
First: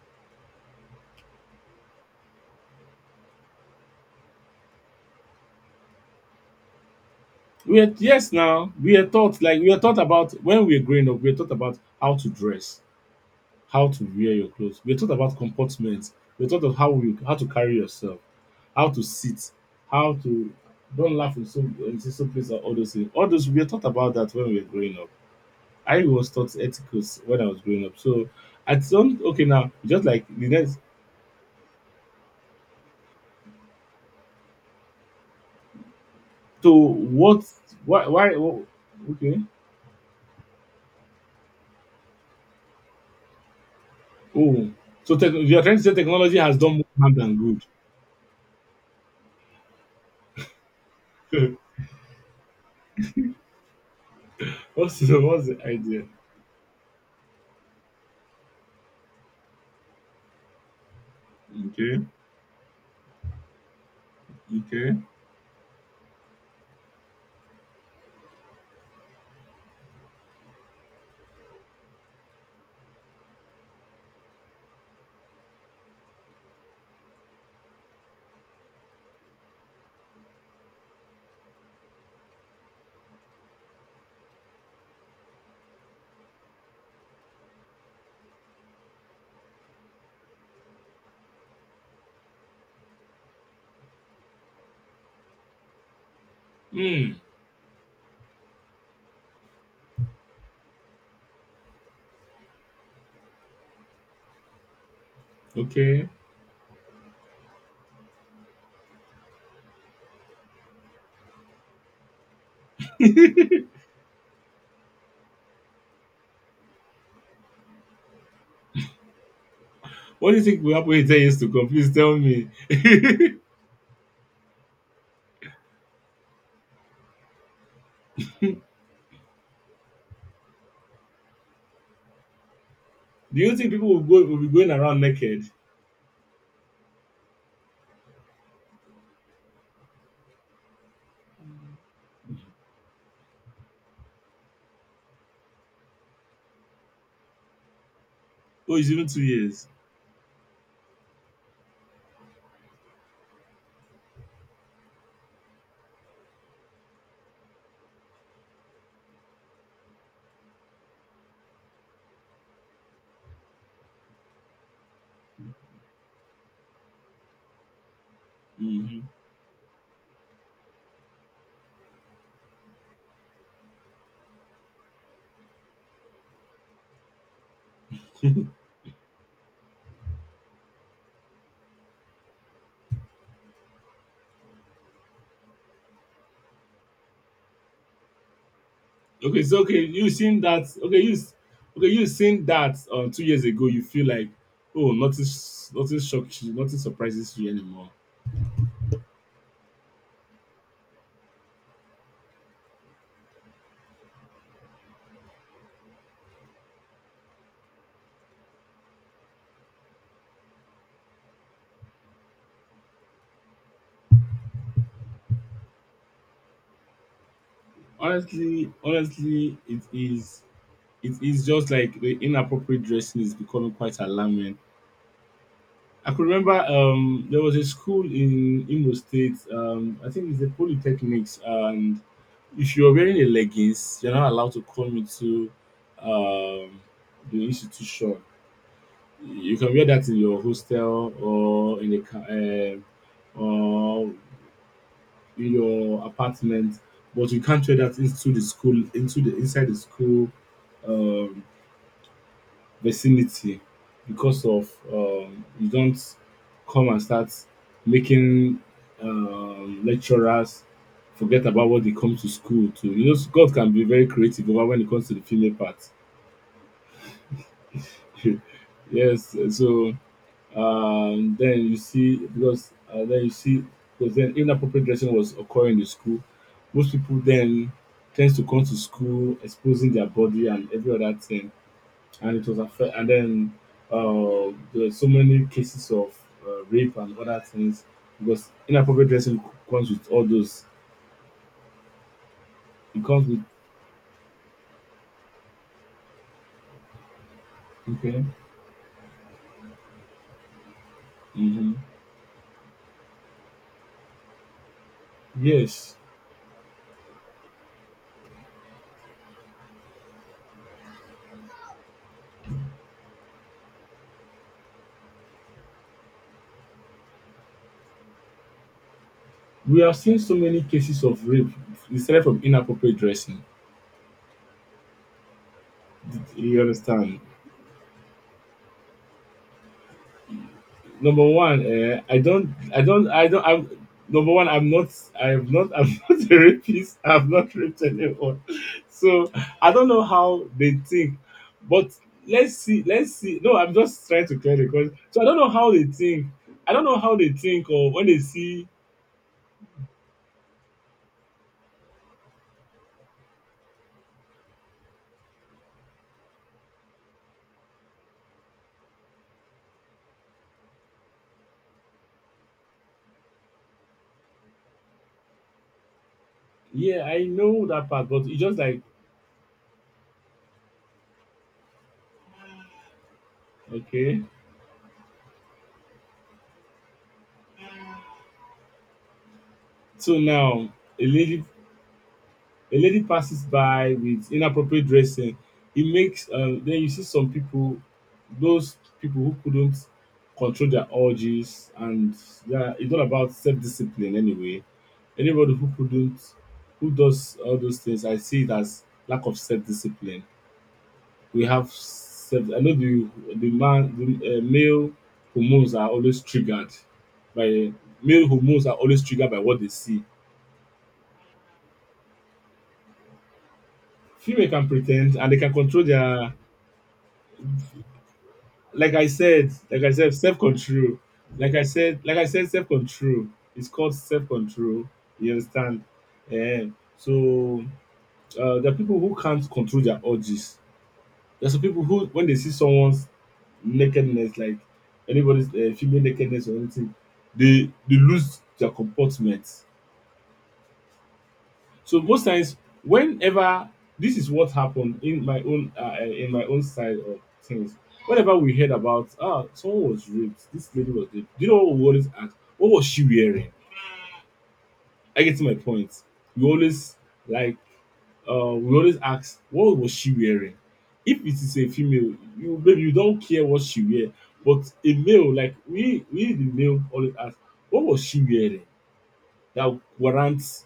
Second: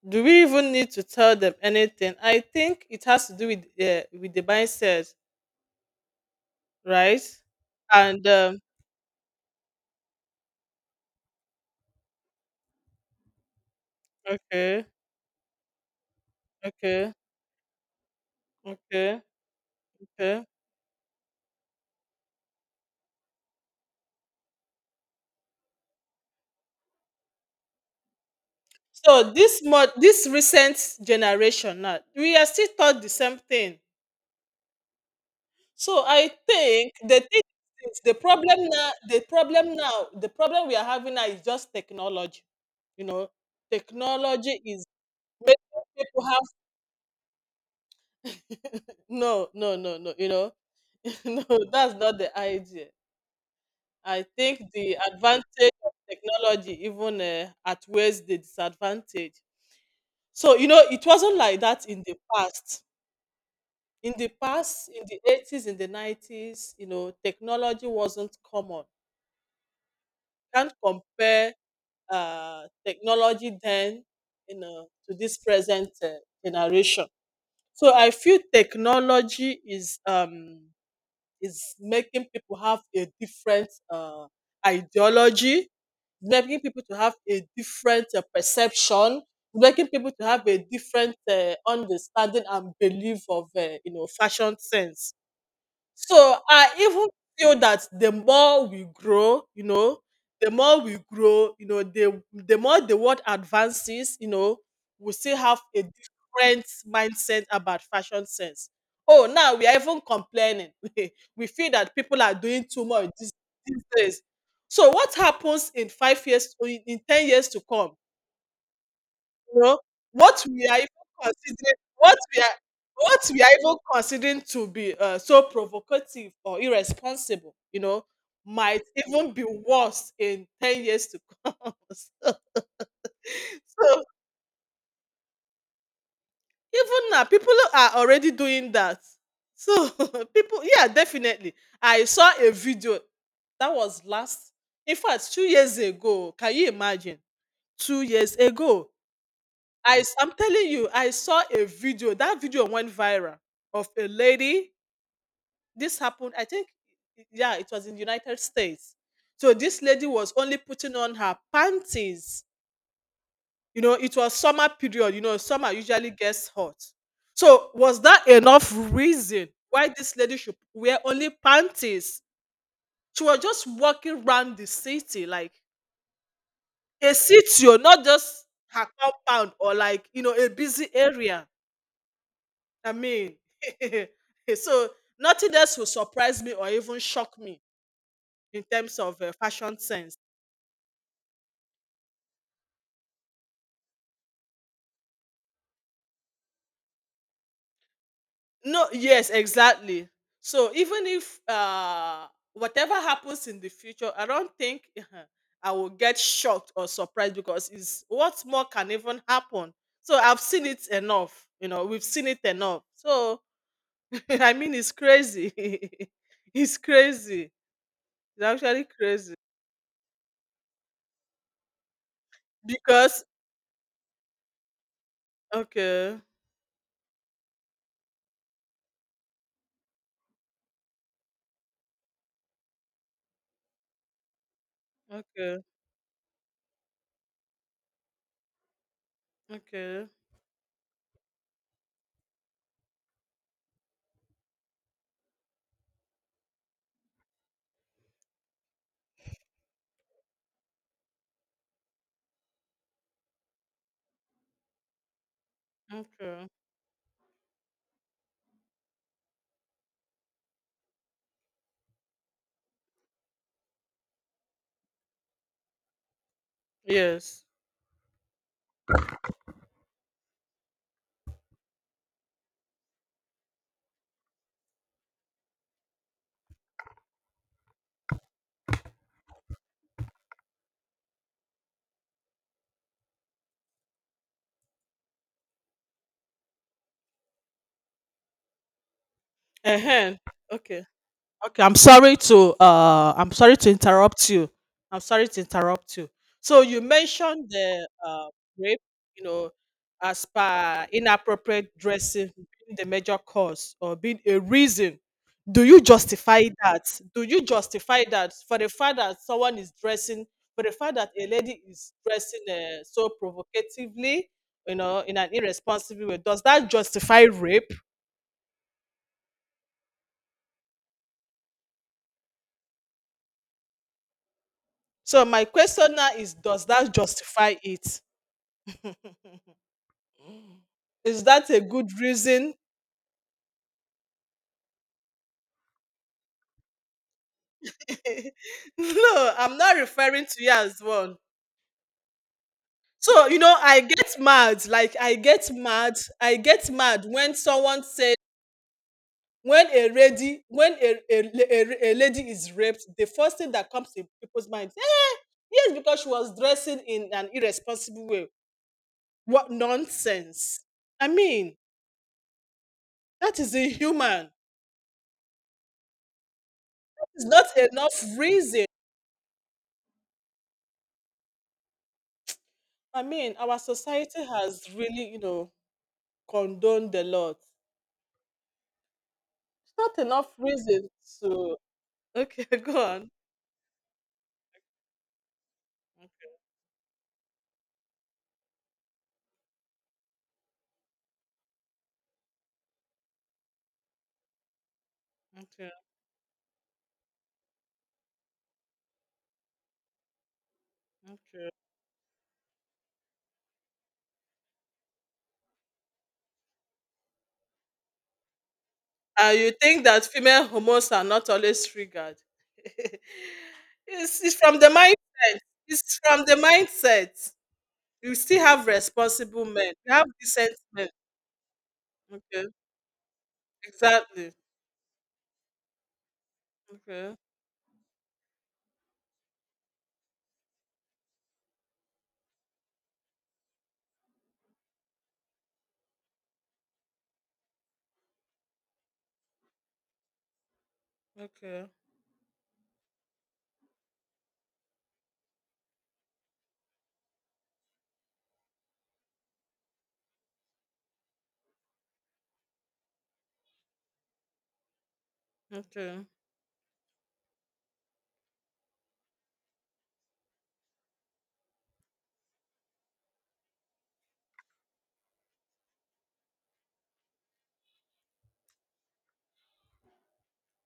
S2: Do we even need to tell them anything? I think it has to do with uh, with the mindset, right?
S1: We are
S2: And
S1: yes
S2: um,
S1: now, we are taught like we are taught about when we are growing up, we are taught about how to dress, how to wear your clothes,
S2: okay,
S1: we are taught about comportment, we are taught of how
S2: okay,
S1: we how to carry yourself. How to
S2: okay,
S1: sit, how
S2: okay.
S1: to don't laugh in some in some place and all those things. All those we were taught about that when we were growing up. I was taught ethicals when I was growing up. So at some,
S2: So
S1: okay,
S2: this
S1: now,
S2: mod
S1: just like
S2: this
S1: the next
S2: recent generation now, we are still taught the same thing. So I
S1: to
S2: think the thing
S1: what
S2: is
S1: why
S2: the
S1: why
S2: problem
S1: oh,
S2: now the
S1: okay.
S2: problem now the problem we are having now is just technology. You know, technology
S1: Oh
S2: is
S1: so tech, you are trying to
S2: making
S1: say
S2: people
S1: technology
S2: have
S1: has done more harm than
S2: no no no no you know no,
S1: good.
S2: that's not the idea. I think the
S1: What's the what's the
S2: advantage of
S1: idea?
S2: technology even uh, outweighs the disadvantage. So you know it wasn't like that
S1: Okay.
S2: in the past in the past,
S1: Okay.
S2: in the eighties, in the nineties, you know, technology wasn't common. Can't compare uh, technology then, you know, to this present uh, generation. So I feel technology is um, is making people have a different uh, ideology, making people to have a different uh, perception, making people to have a different uh, understanding and belief of uh, you know fashion sense. So I even
S1: Hmm.
S2: feel that the more we grow, you know, the more we grow, you know, the the more the world advances, you know, we still have a
S1: Okay.
S2: different mindset about fashion sense. Oh, now we are even complaining. We feel that people are doing too much these, these days. So what happens in five years, in in ten years to come? You know,
S1: What do you
S2: what
S1: think
S2: we
S1: will
S2: are even
S1: happen in ten years to come?
S2: considering
S1: Please tell
S2: what we
S1: me.
S2: are what we are even considering to be uh, so provocative or irresponsible, you know, might even be worse in ten years to come. so,
S1: Do you think people will
S2: so
S1: go will be going around naked?
S2: even now, people are already doing that. So people, yeah, definitely. I saw a video that was last, in fact, two years ago. Can you imagine? Two years
S1: Oh,
S2: ago,
S1: it's even two years.
S2: I s- I'm telling you, I saw a video. That video went viral, of a lady. This happened, I think, yeah, it was in the United States. So this lady was only putting on her panties. You know, it was summer period. You know, summer usually gets hot. So was that enough
S1: Hmm.
S2: reason why this lady should wear only panties? She was just walking around the city, like a city, or not just her compound or like you know a busy area. I mean, so nothing else will surprise me or even shock me in terms of uh,
S1: Okay, so
S2: fashion
S1: okay, you
S2: sense.
S1: seen that? Okay, you s- okay, you seen that um, two years ago. You feel like oh, nothing, s- nothing shocks you, nothing surprises you anymore.
S2: No, yes, exactly. So even if uh, whatever happens in the future, I don't think I will get shocked or surprised because it's what more can even happen. So I've seen it enough. You know, we've seen it enough. So I mean, it's crazy. It's crazy. It's
S1: Honestly,
S2: actually crazy
S1: honestly, it is. It is just like the inappropriate dressing
S2: because
S1: is becoming quite alarming. I
S2: okay,
S1: could remember um, there was a school in Imo State. Um, I think it's a polytechnics, and if you're wearing a leggings, you're not allowed to come into
S2: okay,
S1: um, the institution. You can wear that
S2: okay.
S1: in your hostel or in a car um or in your apartment, but you can't wear that into the school into the inside the school um vicinity because of um you don't
S2: Okay.
S1: come and start making um lecturers forget about what they come to school to. You know, God can be very creative over when it comes to the female part.
S2: Yes.
S1: Yes, so um, then you see because uh, then you see because then inappropriate dressing was occurring in the school. Most people then tends to come to school exposing their body and every other thing, and it was affect. And then uh, there were so many cases of uh, rape and other things because inappropriate dressing comes with
S2: Ehen.
S1: all those.
S2: Okay. Okay. I'm sorry to
S1: It
S2: uh
S1: comes
S2: I'm
S1: with—
S2: sorry to interrupt you. I'm sorry to interrupt you. So you mentioned the
S1: Okay.
S2: uh rape, you know, as per
S1: Hmm.
S2: inappropriate dressing being the major cause or being a reason. Do you
S1: Yes,
S2: justify that? Do you justify that for the fact that someone is dressing, for the fact that a lady is dressing uh, so provocatively, you know, in an irresponsible way? Does that justify rape?
S1: we have seen so many cases of rape. It started from inappropriate dressing.
S2: So my question now is,
S1: You
S2: does that
S1: understand?
S2: justify it? Is
S1: Number
S2: that a
S1: one,
S2: good
S1: eh, I don't,
S2: reason?
S1: I don't, I don't. I'm number one. I'm not. I'm not. I'm not a rapist. I've not raped anyone. So
S2: No, I'm
S1: I
S2: not
S1: don't know
S2: referring to
S1: how
S2: you
S1: they
S2: as one.
S1: think, but let's see. Let's
S2: So, you
S1: see.
S2: know,
S1: No, I'm
S2: I
S1: just
S2: get
S1: trying to clear
S2: mad.
S1: the
S2: Like
S1: question.
S2: I
S1: So I don't know
S2: get
S1: how they
S2: mad.
S1: think.
S2: I get
S1: I don't know
S2: mad
S1: how they
S2: when
S1: think
S2: someone
S1: or when
S2: says
S1: they see.
S2: when a lady when a, a, a, a lady is raped, the first thing that comes in people's minds, "Eh, yes, because she was dressing in an irresponsible way. What nonsense. I mean, that is inhuman.
S1: Yeah, I
S2: It's not
S1: know that
S2: enough
S1: part, but it's just
S2: reason.
S1: like
S2: I mean, our
S1: okay.
S2: society has really, you know, condoned a lot. It's not
S1: So
S2: enough
S1: now,
S2: reason
S1: a lady—
S2: to. Okay,
S1: A
S2: go
S1: lady
S2: on.
S1: passes by with inappropriate dressing. It makes um, then you see some people, those people who couldn't control their urges, and yeah, it's all about self-discipline anyway. Anybody who
S2: Okay,
S1: couldn't, who does all those things, I see it as lack of self-discipline. We
S2: okay.
S1: have self. I know the the man, the uh, male hormones are always triggered by male hormones are always
S2: Uh,
S1: triggered by
S2: you
S1: what they
S2: think
S1: see.
S2: that female hormones are not always triggered? it's, it's
S1: Female
S2: from
S1: can
S2: the
S1: pretend and they
S2: mindset.
S1: can control
S2: It's from
S1: their—
S2: the mindset. You still have
S1: like I
S2: responsible
S1: said,
S2: men.
S1: Like I
S2: You have
S1: said, self
S2: decent men.
S1: control. Like I said, like I
S2: Okay,
S1: said, self control. It's called self
S2: exactly.
S1: control. You understand? And
S2: Okay,
S1: so uh, there are people who can't control their urges. There's some people who, when they see someone's nakedness, like anybody's uh, female nakedness or anything, they they lose their comportment.
S2: okay,
S1: So most times, whenever— this is what happened in my own uh, eh, in my own side of things. Whenever we heard about ah someone was raped, this lady was raped. Do you know what we always ask? What was she wearing? I get to my point.
S2: okay,
S1: We always like uh, we always ask what was she wearing. If it is a female, you maybe you don't care what she wear, but a male like we we the male always ask what was she wearing that warrants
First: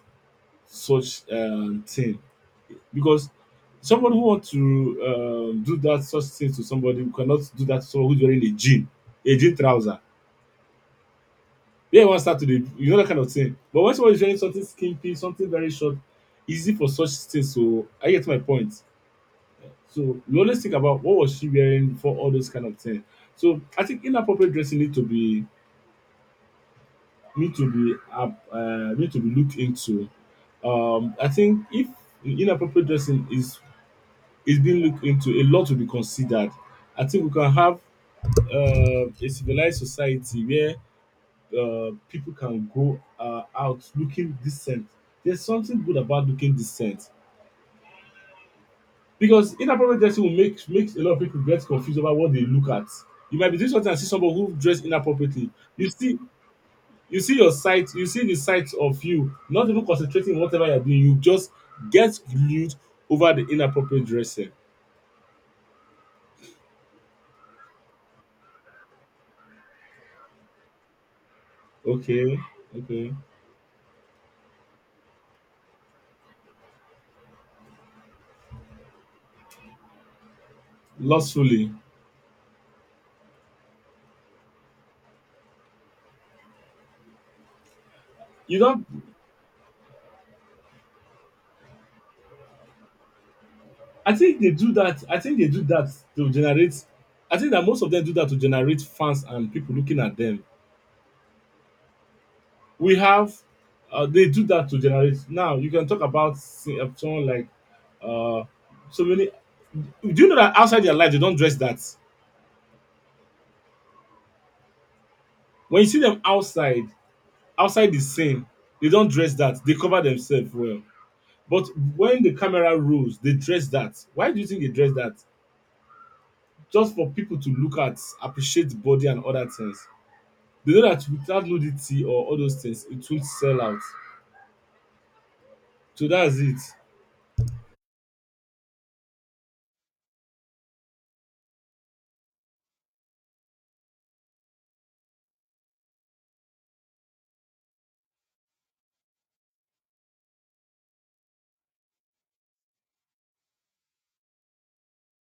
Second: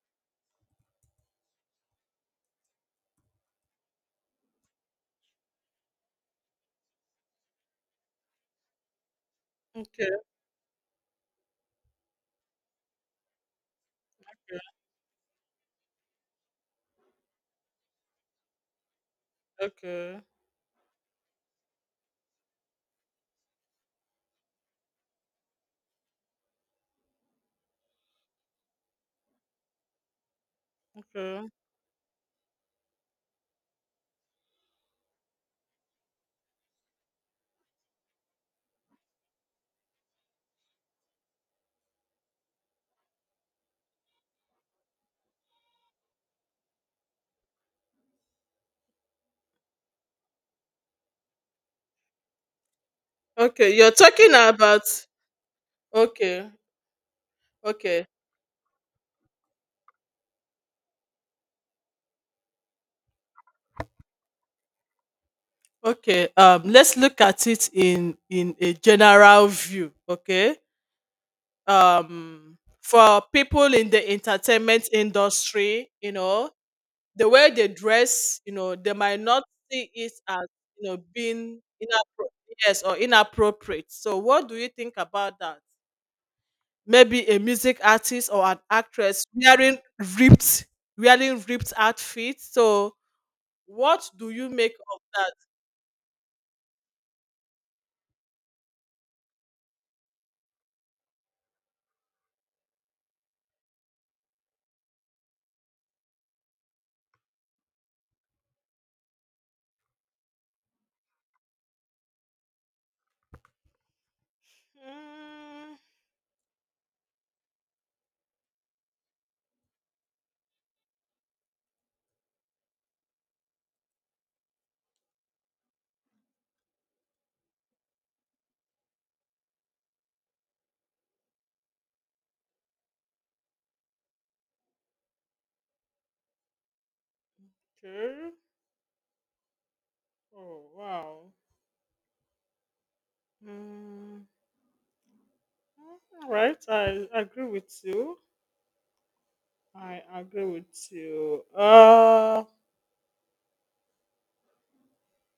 S1: such um, thing because somebody who wants to um, do that such thing to somebody who cannot do that to someone who's wearing a jean, a jean trouser.
S2: okay,
S1: Yeah, one start to the you know that kind of thing. But when somebody's wearing something skimpy, something very short, easy for such things. So I get my point.
S2: okay,
S1: So
S2: okay,
S1: we always think about what was she wearing for all those kind of things. So I think inappropriate dressing need to be need to be uh, uh, need to be looked into. Um, I
S2: okay.
S1: think if inappropriate dressing is is being looked into, a lot to be considered. I think we can have um a civilized society where um people can go uh, out looking decent. There's something good about looking decent because inappropriate dressing will make makes a lot of people get confused about what they look at. You might be doing
S2: Okay,
S1: something
S2: you're
S1: and see somebody
S2: talking
S1: who
S2: about.
S1: dressed inappropriately. You see,
S2: Okay,
S1: you see your sight, you
S2: okay.
S1: see the sight of you, not even concentrating on whatever you're doing. You just get glued over the inappropriate dressing.
S2: Okay, um, let's look at it in in a general view. Okay,
S1: Okay,
S2: um,
S1: okay,
S2: for people in the entertainment industry, you know, the way they dress, you know, they might not see it as you know being
S1: lustfully.
S2: inappro- yes or inappropriate. So, what do you think about that? Maybe a music artist or
S1: You
S2: an
S1: don't
S2: actress wearing ripped wearing ripped outfits. So, what
S1: I
S2: do
S1: think they
S2: you
S1: do
S2: make of
S1: that I
S2: that?
S1: think they do that to generate I think that most of them do that to generate fans and people looking at them. We have uh, They do that to generate. Now you can talk about, say, uh, someone like uh so many. Do you know that outside their life they don't dress that?
S2: Hmm,
S1: When you see them outside, outside the scene, they don't dress that. They cover themselves well, but when the camera rolls they dress that. Why do you think they dress that? Just for people to look at, appreciate the body and other things. They know that without nudity or all those things, it would sell out. So that's it.
S2: okay. Oh wow. Mm, all right, I agree with you. I agree with you. Uh,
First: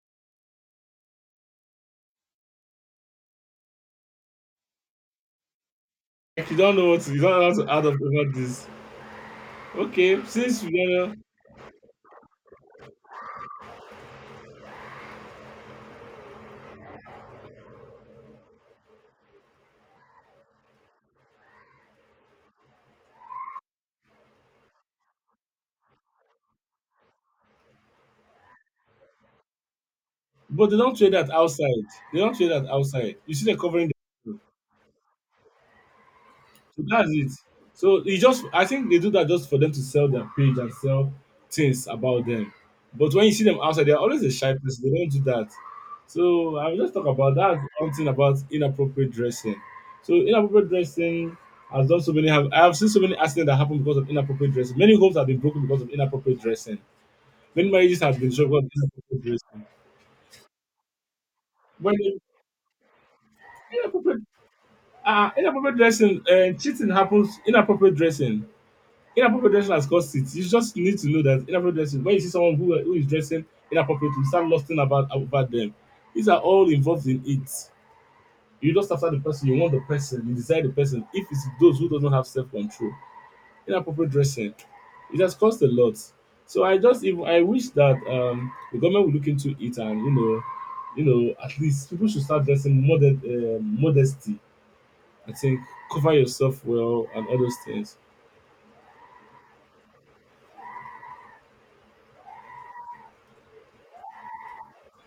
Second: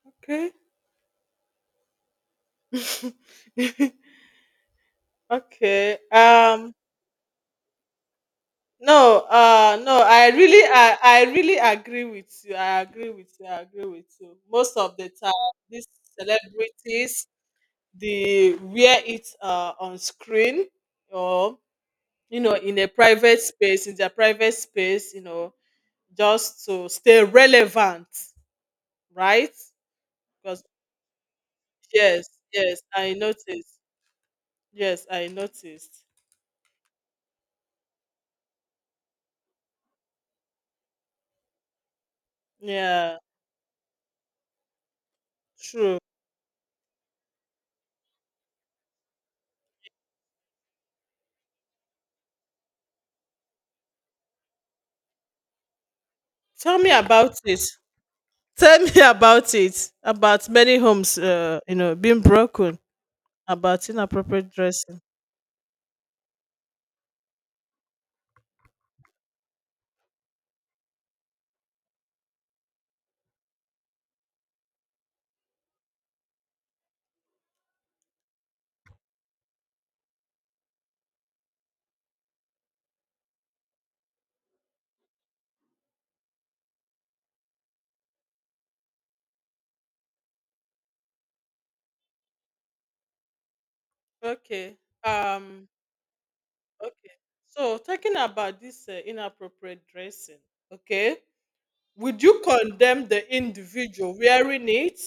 S2: okay. Okay.
S1: Like you
S2: Um,
S1: don't know what to, you don't know how to add up over this.
S2: no. Uh, no.
S1: Okay,
S2: I
S1: since
S2: really,
S1: you
S2: I,
S1: don't know,
S2: I really agree with you. I agree with you. I agree with you. Most of the time, these celebrities, they wear it uh on screen or you know in a private space in their private space, you know just to stay relevant, right? Because
S1: but they don't trade that outside. They
S2: yes,
S1: don't trade that
S2: yes, I
S1: outside. You see, they're
S2: noticed.
S1: covering. The.
S2: Yes, I noticed.
S1: So that's it. So you just I think they do that just for them to sell their page and sell things about them. But
S2: Yeah,
S1: when you see them outside, they're always a shy person. They don't do that.
S2: true.
S1: So I will just talk about that one thing about inappropriate dressing. So inappropriate dressing has done so many, have I have seen so many accidents that happen because of inappropriate dressing. Many homes have been broken because of inappropriate dressing.
S2: Tell me about it.
S1: Many marriages have been destroyed
S2: Tell
S1: because of
S2: me
S1: inappropriate
S2: about
S1: dressing.
S2: it. About many homes, uh, you know,
S1: When
S2: being broken about
S1: inappropriate
S2: inappropriate dressing.
S1: uh, inappropriate dressing, uh, cheating happens, inappropriate dressing. Inappropriate dressing has caused it. You just need to know that inappropriate dressing, when you see someone who, who is dressing inappropriately, you start lusting about, about them. These are all involved in it. You just after the person, you want the person, you desire the person. If it's those who doesn't have self-control, inappropriate dressing, it has cost a lot. So I just even I wish that um the government would look into it and you know, you know, at least people should start dressing modest, uh, modesty.
S2: Okay.
S1: I think
S2: Um.
S1: cover yourself well
S2: Okay.
S1: and all those
S2: So
S1: things.
S2: talking about this uh, inappropriate dressing. Okay. Would you condemn the individual wearing it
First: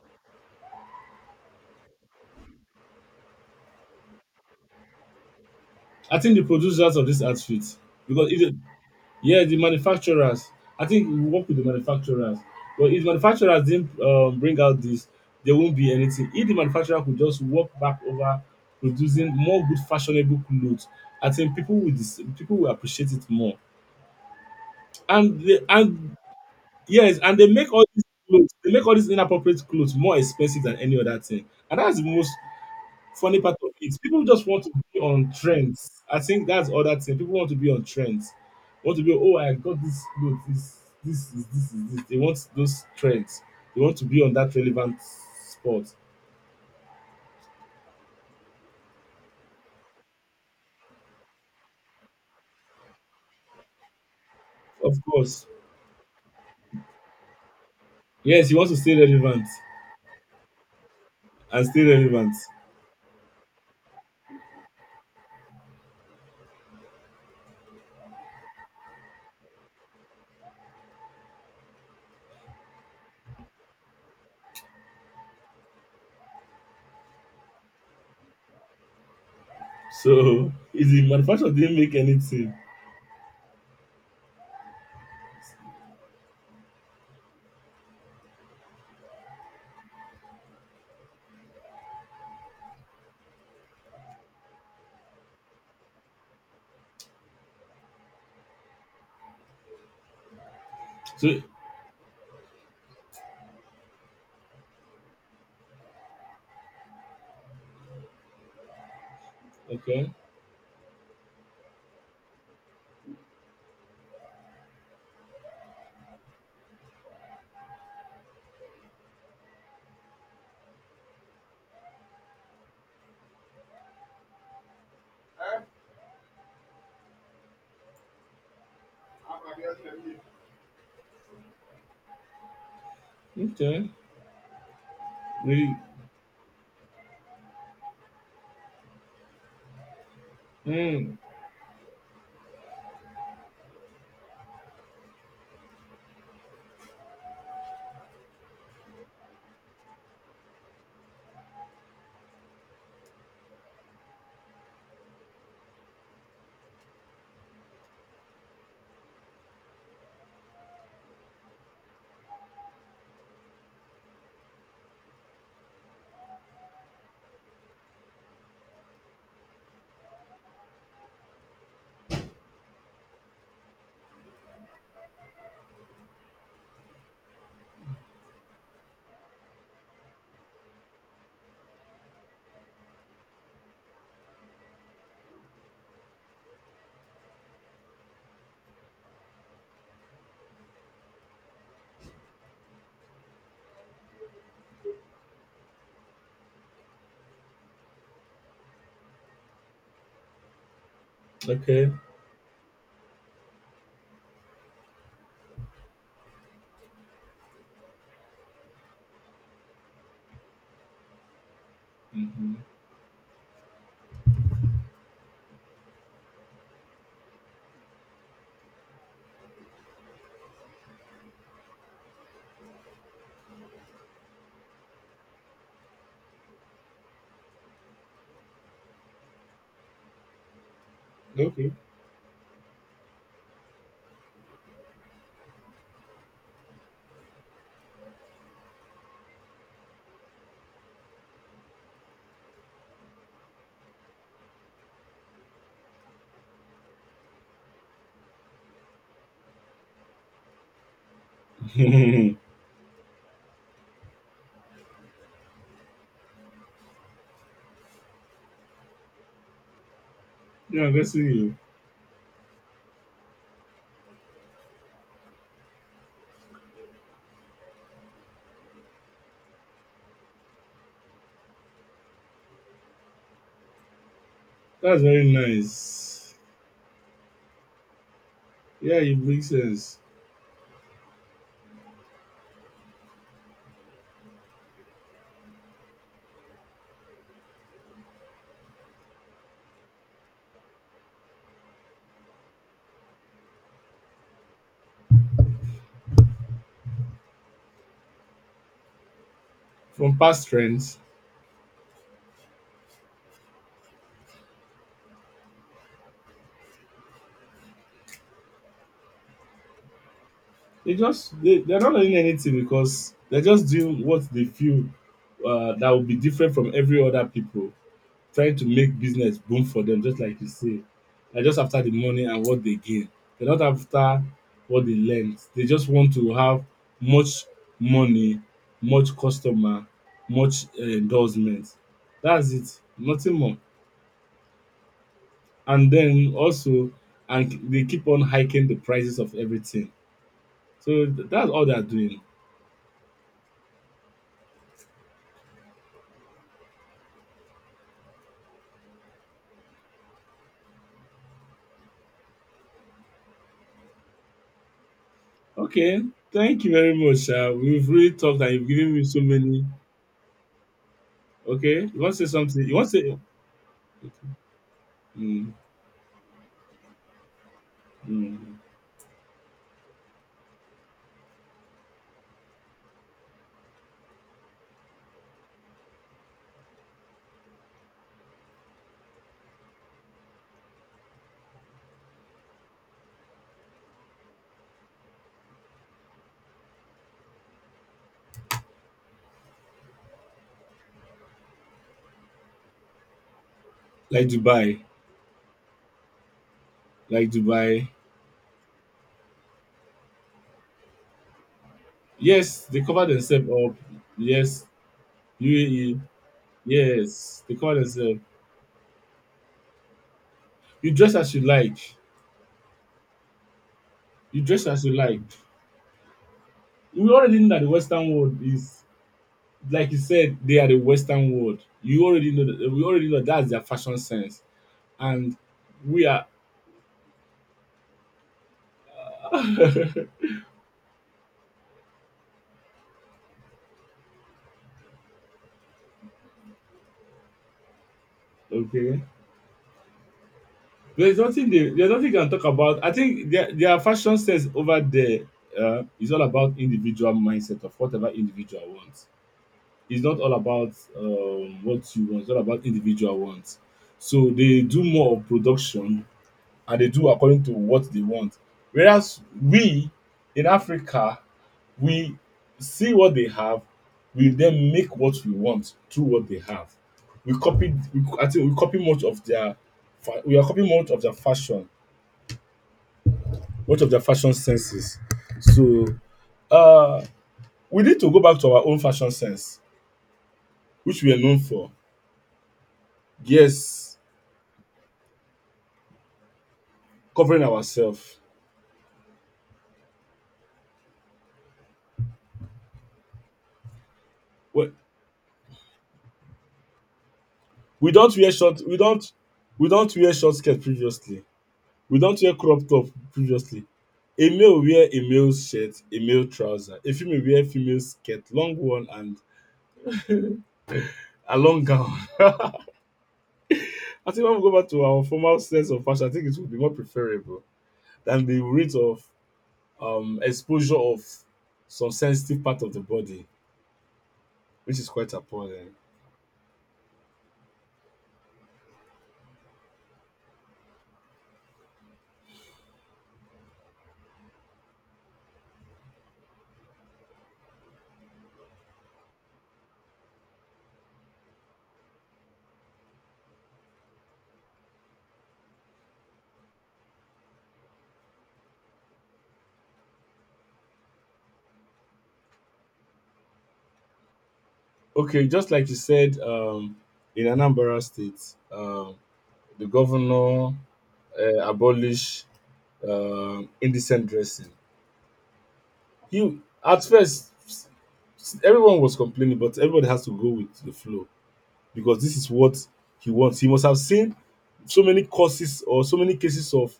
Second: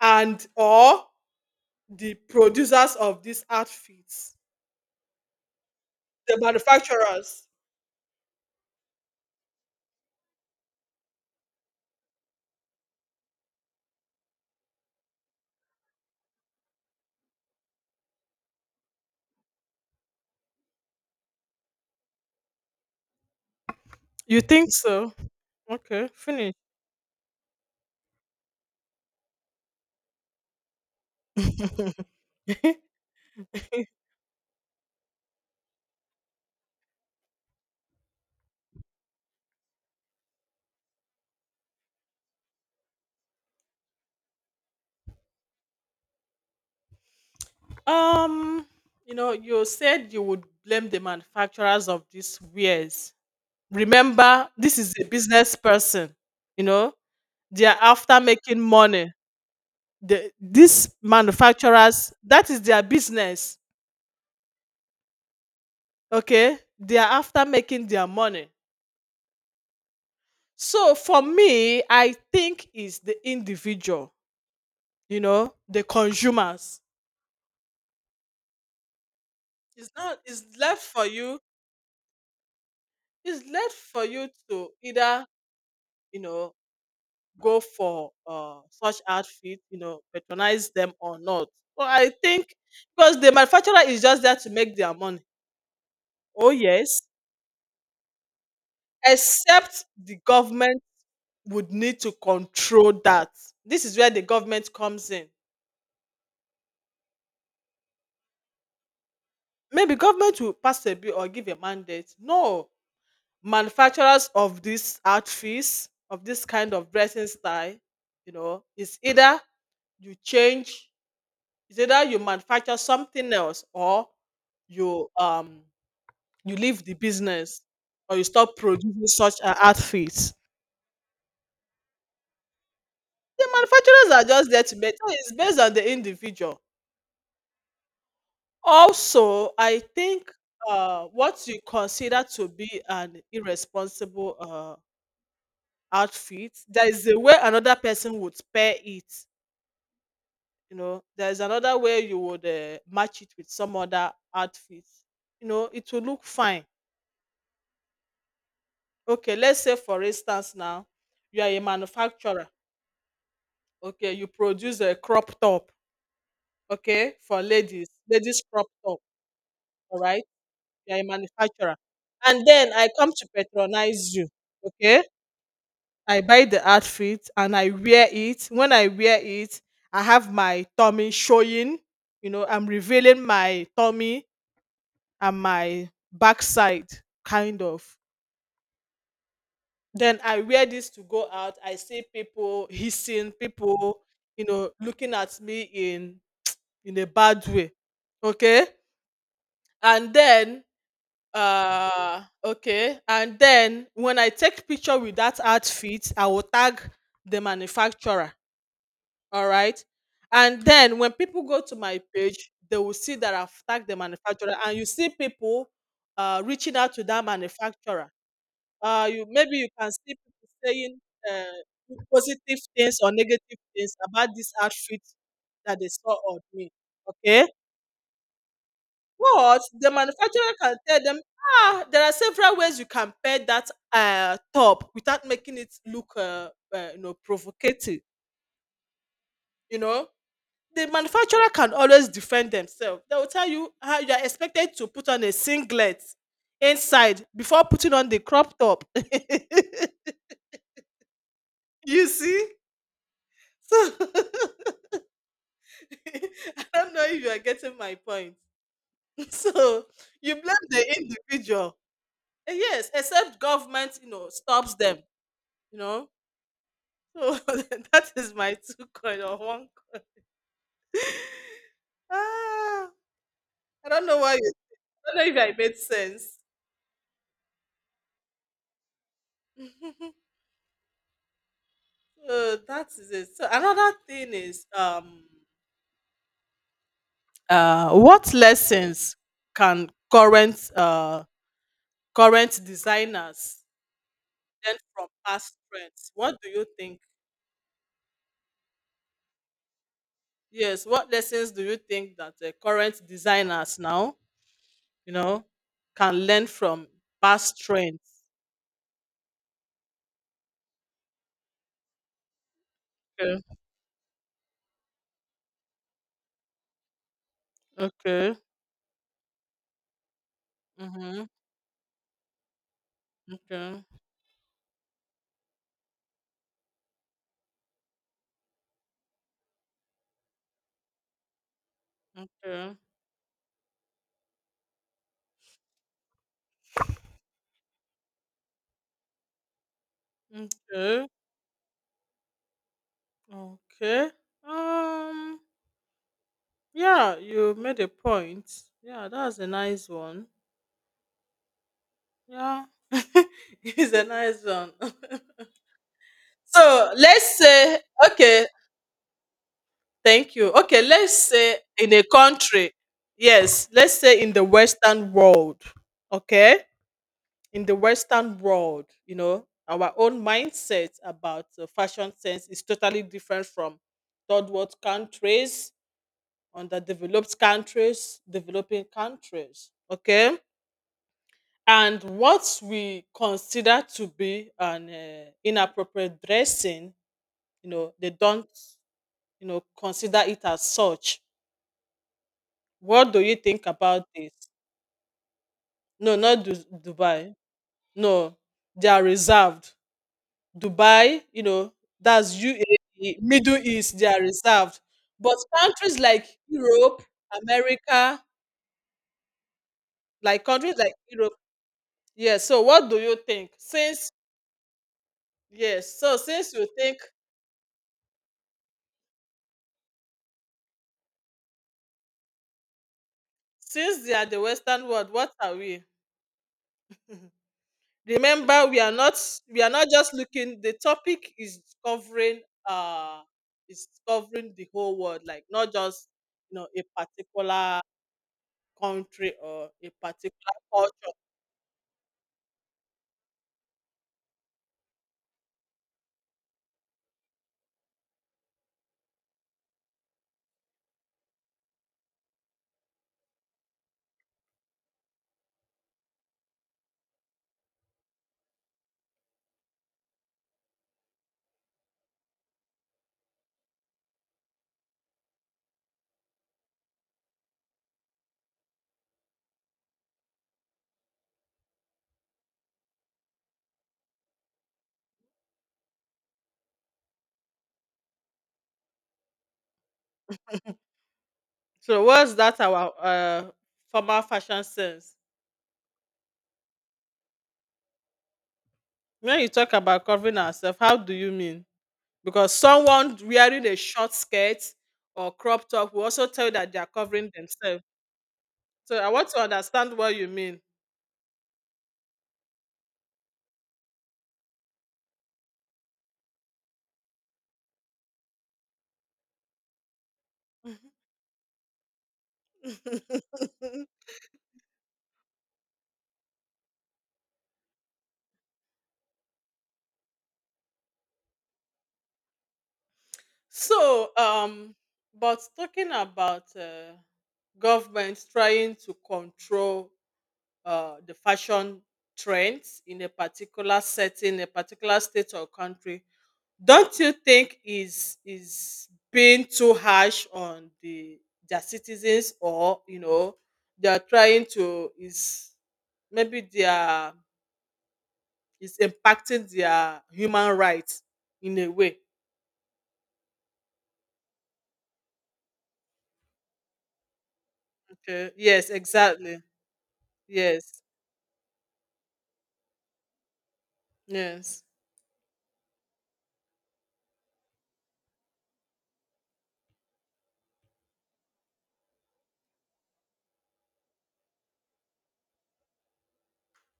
S2: and or the producers of these outfits,
S1: I think
S2: the
S1: the producers of this
S2: manufacturers.
S1: outfit, because if the, yeah, the manufacturers, I think we work with the manufacturers. But if manufacturers didn't um, bring out this, there won't be anything. If the manufacturer could just walk back over producing more good fashionable clothes, I think people will dis- people will appreciate it more.
S2: You think so?
S1: And they,
S2: Okay,
S1: and
S2: finish.
S1: yes, and they make all these clothes, they make all these inappropriate clothes more expensive than any other thing. And that's the most funny part of it, people just want to be on trends. I think that's other thing. People want to be on trends. Want to be, oh, I got this look, this this is this is this. They want those trends. They want to be on that relevant spot.
S2: Um, you know, you said you would blame the manufacturers of these wares. Remember, this is
S1: Of
S2: a
S1: course.
S2: business person. You know, they are after
S1: Yes, you
S2: making
S1: want to stay
S2: money.
S1: relevant
S2: The, these
S1: and stay
S2: manufacturers,
S1: relevant.
S2: that is their business. Okay, they are after making their money. So for me, I think it's the individual, you know, the consumers. It's not, it's
S1: So
S2: left
S1: if
S2: for
S1: the
S2: you,
S1: manufacturer didn't make anything.
S2: it's left for you to either, you know, go for uh, such outfit, you know, patronize them or not. So I think because the manufacturer is just there to make their money. Oh yes, except the government
S1: So
S2: would need to control that. This is where the government comes in. Maybe
S1: okay.
S2: government will pass a bill or give a mandate. No, manufacturers of these outfits, of this kind of dressing style, you know, is either you change, is either you manufacture something else or you um you leave the business or you stop producing such uh, outfits. The
S1: Okay.
S2: manufacturers are just there to make, so it's based on
S1: Really,
S2: the individual. Also, I think uh,
S1: mm,
S2: what you consider to be an irresponsible uh, outfit, there is a way another person would pair it, you know, there's another way you would uh, match it with some other outfit, you know it will look fine. Okay, let's say for instance now you are a manufacturer. Okay, you produce a crop top, okay, for ladies, ladies crop top, all right, you're a manufacturer, and then I come to patronize you. Okay, I buy the outfit and I wear it. When I wear it, I have my tummy showing, you know, I'm revealing my tummy and my backside, kind of. Then I wear this to go out, I see people hissing, people, you know, looking at me in in a bad way. Okay, and then
S1: okay.
S2: uh okay, and then when I take picture with that outfit, I will tag the manufacturer, all right, and then when people go to my page,
S1: Hmm.
S2: they will see that I've tagged the manufacturer, and you see people uh reaching out to that manufacturer. Uh, you maybe you can see people saying uh, positive things or negative things about this outfit that they saw on me. Okay, but the manufacturer can tell them,
S1: Okay.
S2: ah, there are several ways you can pair that uh, top without making it look, uh, uh, you know, provocative. You know, the manufacturer can always defend themselves. They will tell you how you are expected to put on a singlet inside before putting on the crop top. You see. So I don't know if you are getting my point. So you blame the
S1: Yeah, I'm guessing you.
S2: individual. Eh, yes, except government, you know, stops them, you know. So that is my two coin or one coin. Ah, I don't know why you,
S1: That's
S2: I
S1: very
S2: don't know if I made
S1: nice.
S2: sense.
S1: Yeah, it makes sense.
S2: So that is it. So another thing is um uh what lessons can current uh current designers learn from past trends? What do you think?
S1: From past
S2: Yes,
S1: trends,
S2: what lessons do you think that uh, current designers now, you know, can learn from past trends?
S1: they just they, they're not learning anything because they're
S2: Okay.
S1: just doing what they feel uh, that will be different from every other people,
S2: Okay.
S1: trying to make business boom for them, just like you say.
S2: Mm-hmm.
S1: They're just after the money and what they gain. They're not
S2: Okay.
S1: after what they learned. They just want to have much money, much customer, much uh, endorsement. That's
S2: Okay.
S1: it. Nothing more. And then also, and they keep on hiking the prices of everything. So
S2: Okay.
S1: th- that's all they're doing.
S2: Okay. Um. Yeah, you made a point. Yeah, that's a nice one. Yeah, it's a nice one.
S1: Okay, thank you very
S2: So
S1: much.
S2: let's
S1: Uh,
S2: say
S1: we've really talked
S2: okay.
S1: and you've given me so many.
S2: Thank you. Okay, let's say
S1: Okay,
S2: in
S1: you
S2: a
S1: want to say something?
S2: country.
S1: You want to say,
S2: Yes, let's say in the Western
S1: mm,
S2: world. Okay, in the Western
S1: mm,
S2: world, you know, our own mindset about uh, fashion sense is totally different from third world countries, underdeveloped countries, developing countries. Okay, and what we consider to be an uh, inappropriate dressing, you know, they don't, you know, consider it as such. What do you think about
S1: like
S2: this?
S1: Dubai,
S2: No, not Du-
S1: like
S2: Dubai.
S1: Dubai.
S2: No, they are reserved. Dubai, you know, that's
S1: Yes, they cover
S2: U A E,
S1: themselves
S2: Middle
S1: up.
S2: East, they are
S1: Yes,
S2: reserved. But countries
S1: U A E.
S2: like Europe,
S1: Yes, they cover themselves.
S2: America, like countries
S1: You
S2: like
S1: dress as
S2: Europe,
S1: you like.
S2: yes. So, what do you think? Since,
S1: You dress as you like.
S2: yes, so since you think,
S1: We already know that the Western world is, like you said, they are the Western world. You already know that. We already know that's their fashion
S2: since they are the
S1: sense,
S2: Western world, what
S1: and
S2: are we?
S1: we are
S2: Remember, we are not, we are not just looking. The topic is covering uh is covering the whole world, like not just you know a particular
S1: okay.
S2: country or a particular culture.
S1: There's nothing they there's nothing you can talk about. I think their their fashion sense over there uh, is all about individual mindset of whatever individual wants. It's not all about um, what you want. It's all about individual wants. So they do more of production and they do according to what they want. Whereas we in Africa, we see what they have, we then make what we want through what they have. We copied, we, co- I think we copy much of their, fa- we are copying much of their fashion, much of their fashion senses. So uh, we need to go back to our own fashion sense, which we are known for.
S2: So what's that our uh
S1: Yes,
S2: formal fashion sense?
S1: covering ourselves.
S2: When you talk about covering ourselves, how do you mean? Because someone wearing a short skirt
S1: We,
S2: or crop top will also tell you that they are covering themselves.
S1: we don't wear short, we
S2: So I
S1: don't,
S2: want to
S1: we don't
S2: understand
S1: wear
S2: what you
S1: short skirt
S2: mean.
S1: previously. We don't wear crop top previously. A male wear a male shirt, a male trouser. A female wear female skirt, long one and a long gown. I think when we go back to our formal sense of fashion, I think it would be more preferable than the rate of um, exposure of some sensitive part of the body,
S2: So, um,
S1: which is quite
S2: but
S1: appalling.
S2: talking about uh, government trying to control uh, the fashion trends in a particular setting, a particular state or country, don't you think is is being too harsh on the their citizens, or you know they are trying to is maybe they are is impacting their human rights in a way.
S1: Okay, just like you said, um, in Anambra
S2: Okay.
S1: State,
S2: Yes,
S1: um,
S2: exactly.
S1: the governor
S2: Yes.
S1: uh, abolished um indecent dressing.
S2: Yes.
S1: You at first s- everyone was complaining, but everybody has to go with the flow because this is what he wants. He must have seen so many causes or so many cases of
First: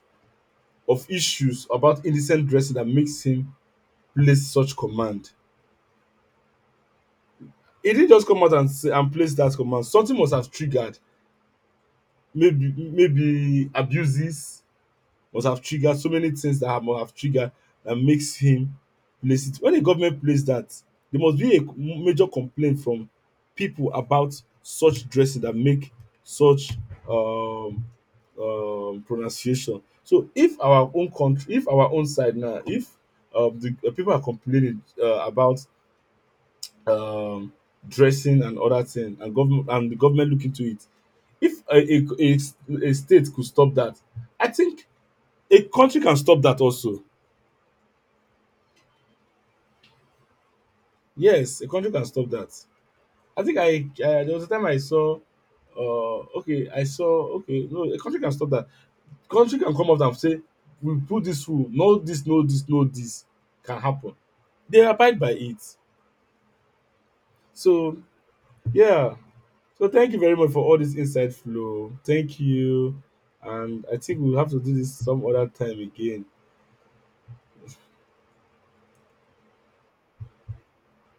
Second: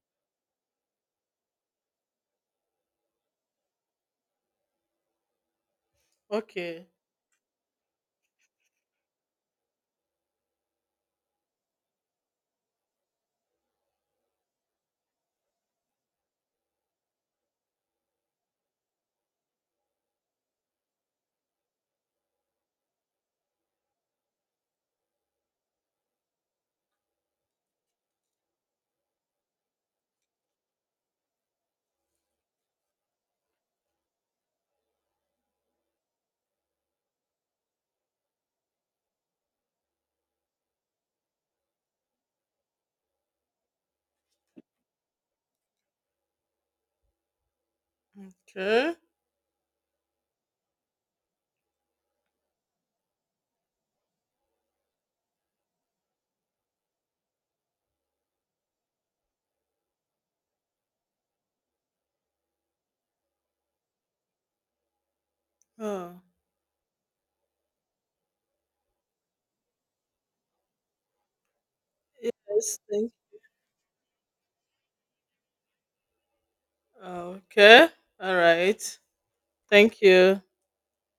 S1: of issues about indecent dressing that makes him place such command.
S2: Okay.
S1: He didn't just come out and say and place that command. Something must have triggered, maybe maybe abuses must have triggered so many things that have, must have triggered, that makes him place it. When the government plays that, there must be a major complaint from people about such dressing that make such um, um, pronunciation. So if our own country, if our own side now, if uh, the uh, people are complaining uh, about um, dressing and other thing, and government and the government look into it, if a, a, a, a state could stop that, I think a country can stop that also.
S2: Okay.
S1: Yes, a country can stop that. I think I uh, there was a time I saw. Uh, okay, I saw. Okay, no, A country can stop that. Country can come out and say, "We put this rule. No, this, no, this, no, this can happen." They abide by it.
S2: Oh.
S1: So yeah. So thank you very much for all this inside flow. Thank
S2: Yes.
S1: you,
S2: Thank.
S1: and I think we'll have to do this some other time again.
S2: Okay. All right. Thank you.